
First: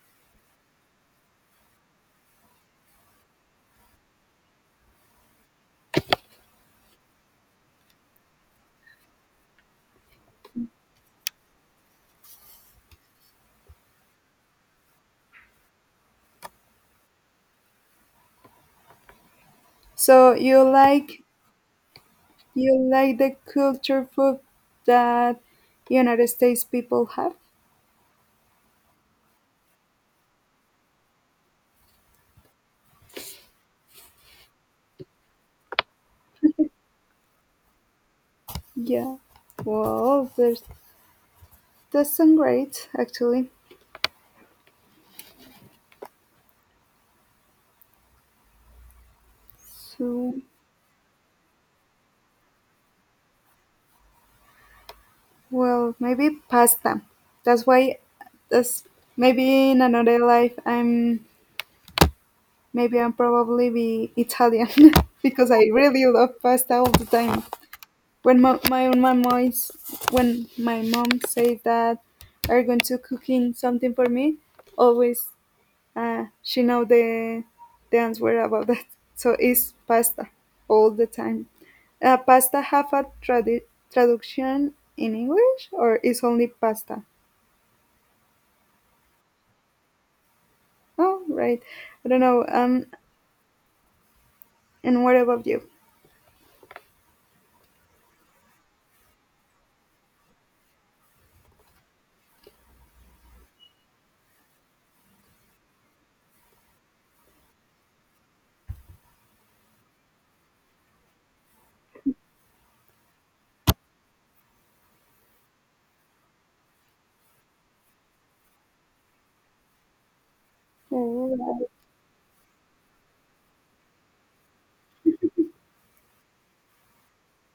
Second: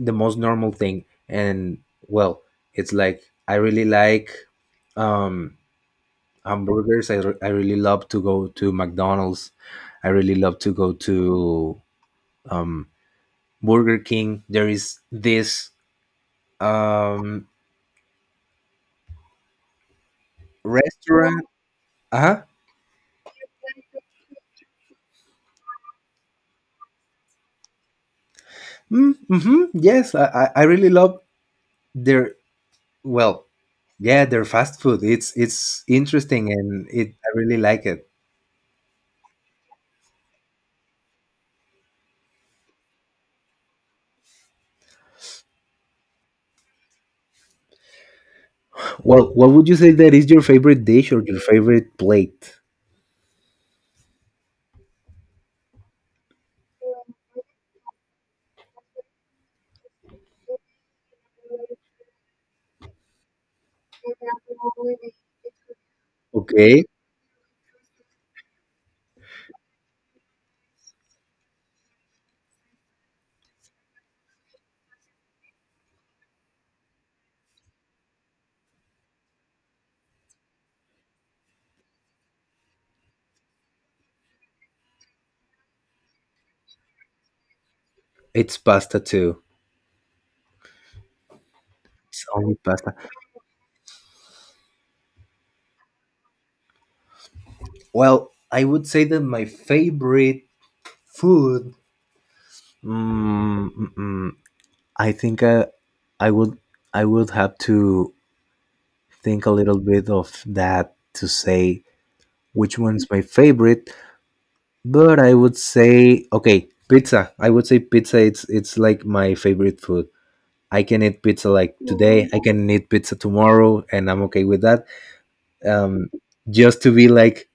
[SPEAKER 1] the most normal thing. And well, it's like I really like, um hamburgers. I really love to go to McDonald's. I really love to go to, um Burger King. There is this um
[SPEAKER 2] So you like
[SPEAKER 1] restaurant. Uh-huh.
[SPEAKER 2] The culture food that United States people have?
[SPEAKER 1] Mm, mm-hmm, yes, I, I really love their, well, yeah, their fast food. It's interesting and it I really like it.
[SPEAKER 2] Yeah. Well, there's that's some great actually.
[SPEAKER 1] Well, what would you say that is
[SPEAKER 2] So
[SPEAKER 1] your favorite dish or your favorite plate?
[SPEAKER 2] well, maybe pasta. That's why that's maybe in another life I'm maybe I'm probably be Italian because I really love pasta
[SPEAKER 1] Okay,
[SPEAKER 2] all the time. When my mom when my mom say that are going to cooking something for me, always she know the answer about that. So it's pasta all the time. Pasta have a traduction in English or is only pasta?
[SPEAKER 1] it's pasta too.
[SPEAKER 2] Oh, right. I don't
[SPEAKER 1] It's
[SPEAKER 2] know.
[SPEAKER 1] only pasta.
[SPEAKER 2] And what about you?
[SPEAKER 1] Well, I would say that my favorite food. Mm, mm, mm, I think I would, I would have to think a little bit of that to say which one's my favorite. But I would say, okay, pizza. I would say pizza. It's like my favorite food. I can eat pizza
[SPEAKER 2] Oh,
[SPEAKER 1] like today. I can eat pizza tomorrow, and I'm okay with that. Um, just to be like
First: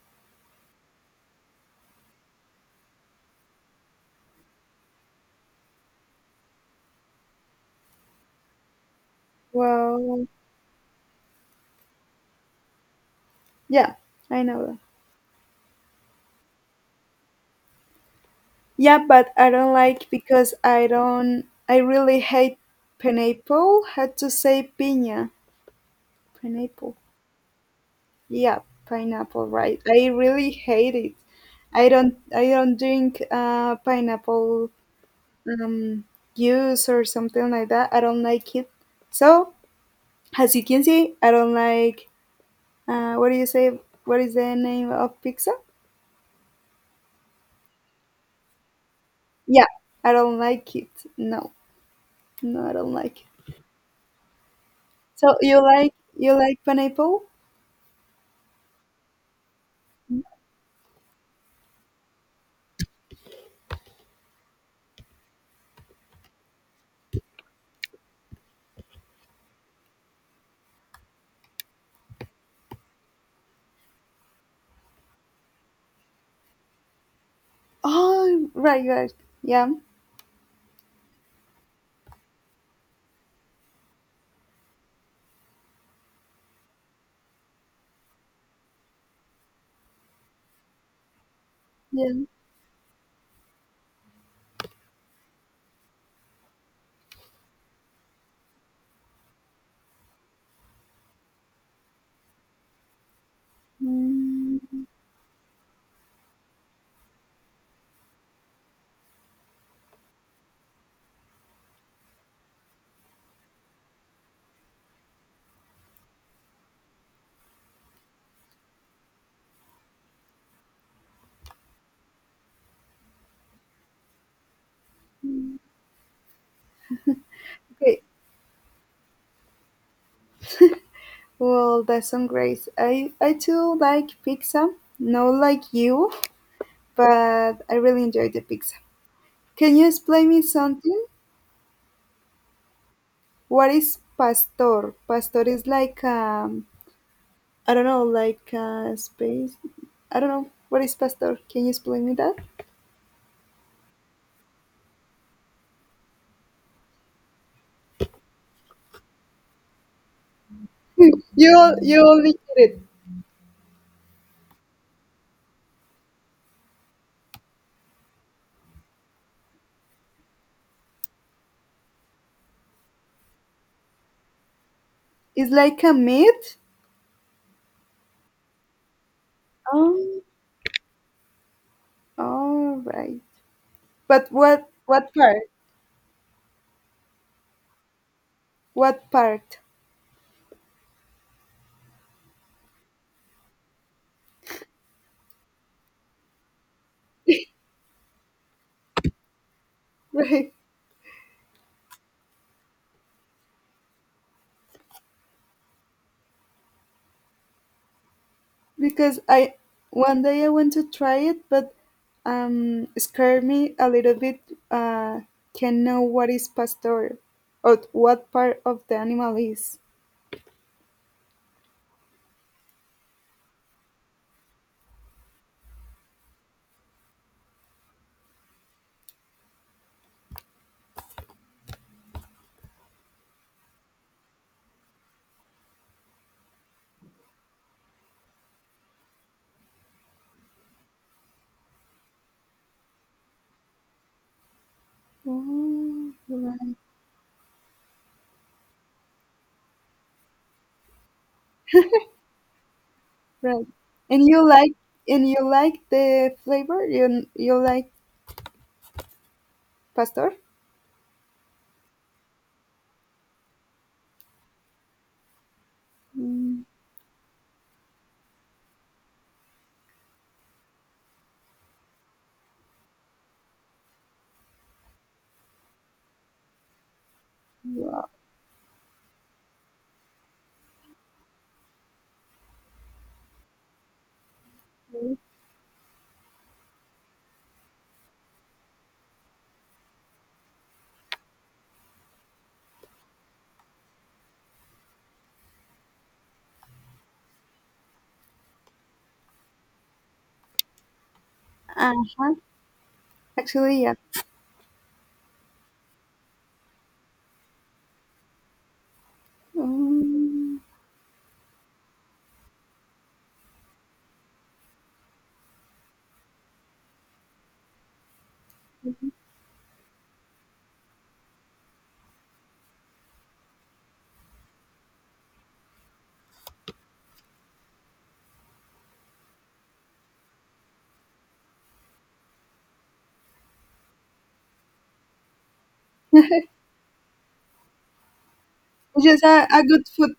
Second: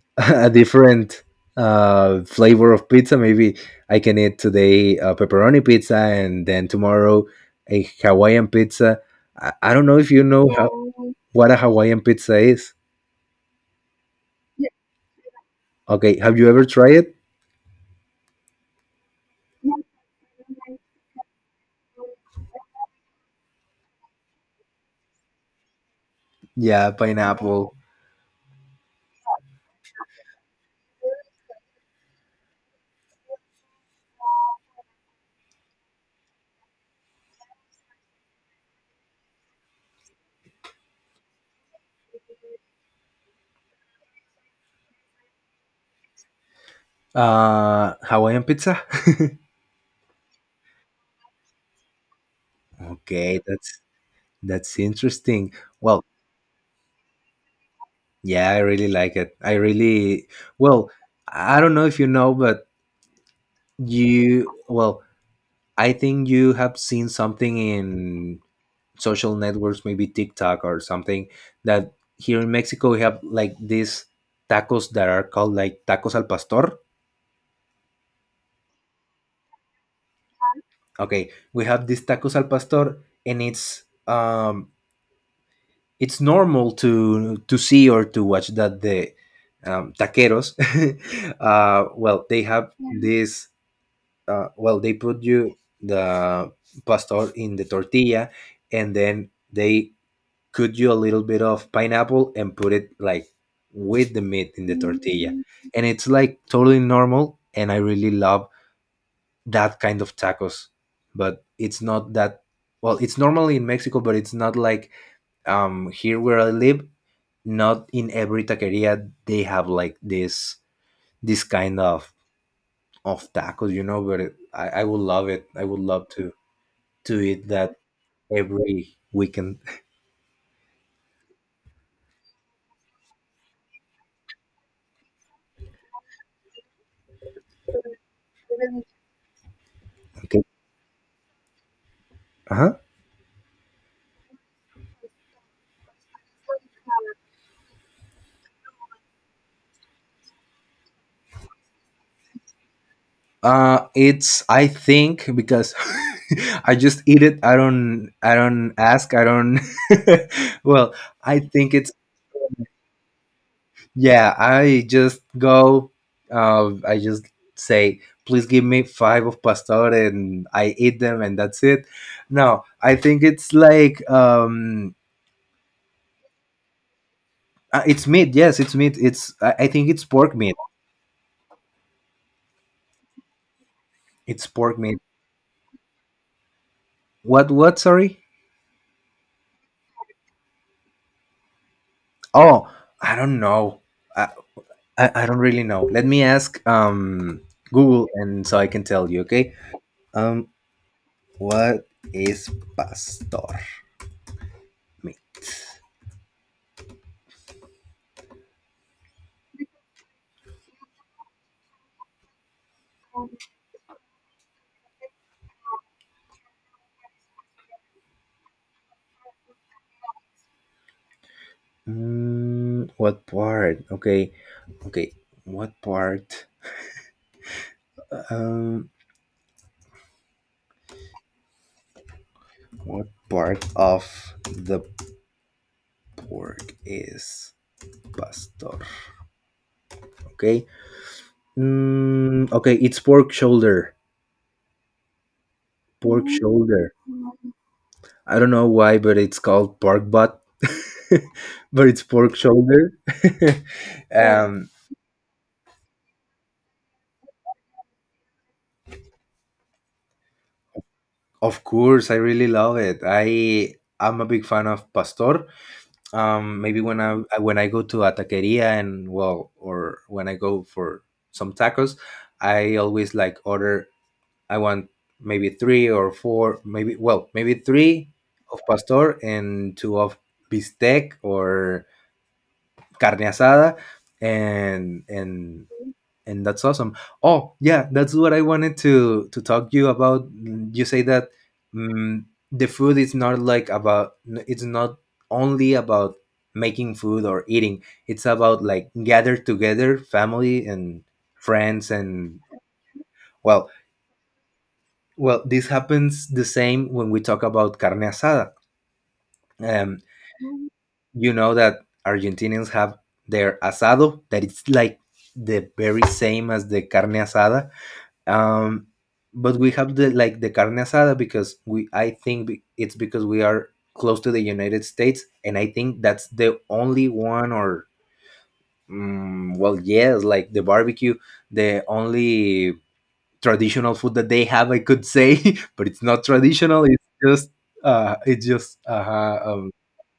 [SPEAKER 1] a different flavor of pizza. Maybe I can eat today a pepperoni pizza and then tomorrow a Hawaiian pizza. I don't know if you
[SPEAKER 2] Well,
[SPEAKER 1] know what a Hawaiian pizza is.
[SPEAKER 2] yeah, I know that.
[SPEAKER 1] Okay, have you ever tried it?
[SPEAKER 2] Yeah, but I don't like because I don't. I really hate pineapple. Had to say
[SPEAKER 1] Yeah,
[SPEAKER 2] pineapple.
[SPEAKER 1] pineapple.
[SPEAKER 2] Yeah, pineapple rice. I really hate it. I don't drink pineapple um juice or something like that. I don't like it. So as you can see, I don't like what do you say what is the name of pizza?
[SPEAKER 1] Hawaiian pizza.
[SPEAKER 2] Yeah, I don't like it. No, No I don't like
[SPEAKER 1] Okay,
[SPEAKER 2] it.
[SPEAKER 1] that's
[SPEAKER 2] So
[SPEAKER 1] interesting.
[SPEAKER 2] you like
[SPEAKER 1] Well,
[SPEAKER 2] pineapple?
[SPEAKER 1] yeah, I really like it. I really, well. I don't know if you know, but you well I think you have seen something in social networks, maybe TikTok or something, that here in Mexico we have like these tacos that are called like tacos al pastor.
[SPEAKER 2] Oh right. Yeah.
[SPEAKER 1] Okay, we have these tacos al pastor, and it's normal to see or to watch that the taqueros,
[SPEAKER 2] Yeah.
[SPEAKER 1] well, they have this, well, they put you the pastor in the tortilla, and then they cut you a little bit of pineapple and put it like with the meat
[SPEAKER 2] Mm,
[SPEAKER 1] in the tortilla. And it's like totally normal. And I really love that kind of tacos. But it's not that, well, it's normally in Mexico, but it's not like, here where I live, not in every taqueria they have like this kind of tacos, you know, but I would love it. I would love to eat that
[SPEAKER 2] okay.
[SPEAKER 1] every weekend.
[SPEAKER 2] Well, that's some grace. I too like pizza, not like you, but I really enjoy the pizza. Can you explain me
[SPEAKER 1] Okay.
[SPEAKER 2] something?
[SPEAKER 1] Uh-huh.
[SPEAKER 2] What is pastor? Pastor is like I don't know, like space. I don't know. What is pastor? Can you explain me that?
[SPEAKER 1] It's, I think, because I just eat it. I don't ask. I don't. Well, I think it's,
[SPEAKER 2] You only get it.
[SPEAKER 1] yeah. I just go. I just say, please give me five of pastor, and I eat them, and that's it. No, I think it's like,
[SPEAKER 2] It's like a meat.
[SPEAKER 1] it's meat. Yes, it's meat. I think it's
[SPEAKER 2] Oh,
[SPEAKER 1] pork meat.
[SPEAKER 2] all right. But
[SPEAKER 1] It's pork meat.
[SPEAKER 2] what part?
[SPEAKER 1] What? What? Sorry.
[SPEAKER 2] What part?
[SPEAKER 1] Oh, I don't know. I I don't really know. Let me ask, Google and so I can tell you, okay? Um,
[SPEAKER 2] Right.
[SPEAKER 1] what is pastor meat?
[SPEAKER 2] Because I one day I want to try it, but scared me a little bit. Uh, can know what is pastor or what part of the animal is.
[SPEAKER 1] Mm, what part? Okay, okay. What part? Um, what part of the pork is pastor? Okay. Mm, okay, it's pork shoulder.
[SPEAKER 2] Oh,
[SPEAKER 1] Pork
[SPEAKER 2] right.
[SPEAKER 1] shoulder. I don't know why, but it's called pork butt, but it's pork shoulder.
[SPEAKER 2] Right. And you
[SPEAKER 1] um,
[SPEAKER 2] like the flavor? You like pastor?
[SPEAKER 1] of course, I really love it. I'm a big fan of pastor.
[SPEAKER 2] Mm,
[SPEAKER 1] Maybe when I go to a taqueria and, well, or when I go for some tacos, I always like order. I want maybe three or four, maybe, well, maybe
[SPEAKER 2] wow.
[SPEAKER 1] three of pastor and two of bistec or carne asada, and and and that's awesome. Oh yeah, that's what I wanted to talk to you about. You say that, mm the food is not like about, it's not only about making food or eating, it's about like gather together family and friends
[SPEAKER 2] Uh-huh.
[SPEAKER 1] and, well,
[SPEAKER 2] Actually, yeah.
[SPEAKER 1] well, this happens the same when we talk about carne asada. um
[SPEAKER 2] Um,
[SPEAKER 1] you know that Argentinians have their asado, that it's like the very same as the carne asada. um but we have the, like, the carne asada because we I think be- it's because we are close to the United States, and I think that's the only one, or, mm, well, yes, like the barbecue, the only traditional food that they have, I could say. But it's not
[SPEAKER 2] it's
[SPEAKER 1] traditional. It's just uh it's just
[SPEAKER 2] just
[SPEAKER 1] uh
[SPEAKER 2] a
[SPEAKER 1] um
[SPEAKER 2] good food.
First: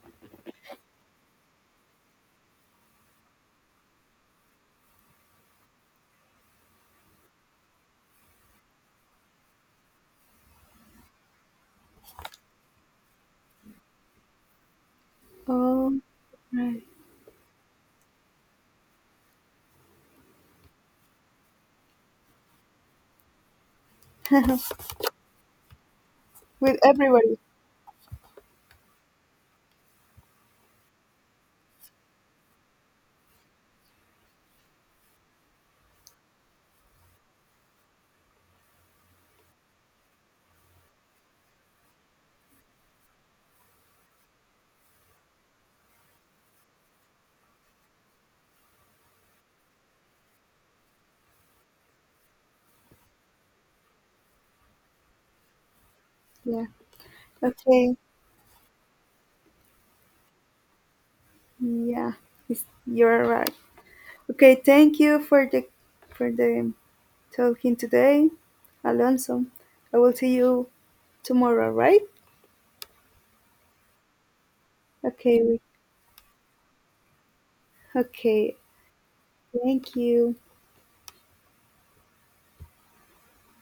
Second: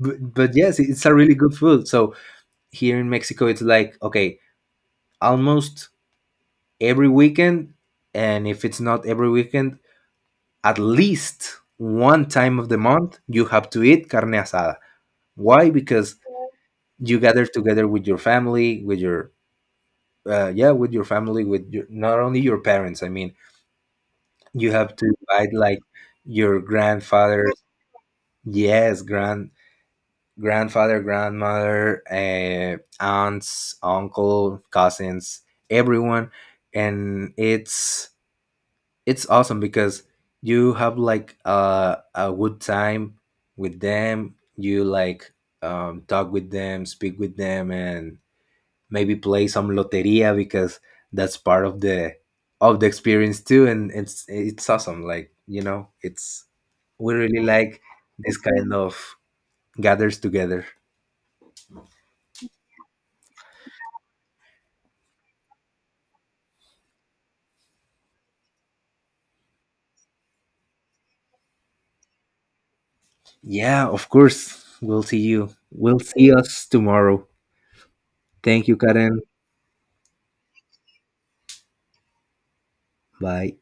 [SPEAKER 1] but yes, it's a really good food. So here in Mexico it's like, okay, almost every weekend, and if it's not every weekend, at least one time of the month you have to eat carne asada. Why?
[SPEAKER 2] Oh,
[SPEAKER 1] Because
[SPEAKER 2] right.
[SPEAKER 1] you gather together with your family, with your, yeah, with your family, with your, not only your parents, I mean, you have to invite like your
[SPEAKER 2] With everybody.
[SPEAKER 1] grandfather. Yes, grandfather, grandmother, aunts, uncle, cousins, everyone. And it's awesome because you have like, a good time with them. You like, talk with them, speak with them, and maybe play some loteria because that's part of the experience too. And it's awesome, like, you know, it's,
[SPEAKER 2] Yeah.
[SPEAKER 1] we really like
[SPEAKER 2] Okay.
[SPEAKER 1] this kind of gathers together.
[SPEAKER 2] Yeah, it's- you're right. Okay, thank you for the talking today, Alonso. I will see you tomorrow, right?
[SPEAKER 1] Yeah, of course,
[SPEAKER 2] Okay, we-
[SPEAKER 1] we'll see us tomorrow.
[SPEAKER 2] okay.
[SPEAKER 1] Thank you, Karen.
[SPEAKER 2] Thank you.
[SPEAKER 1] Bye.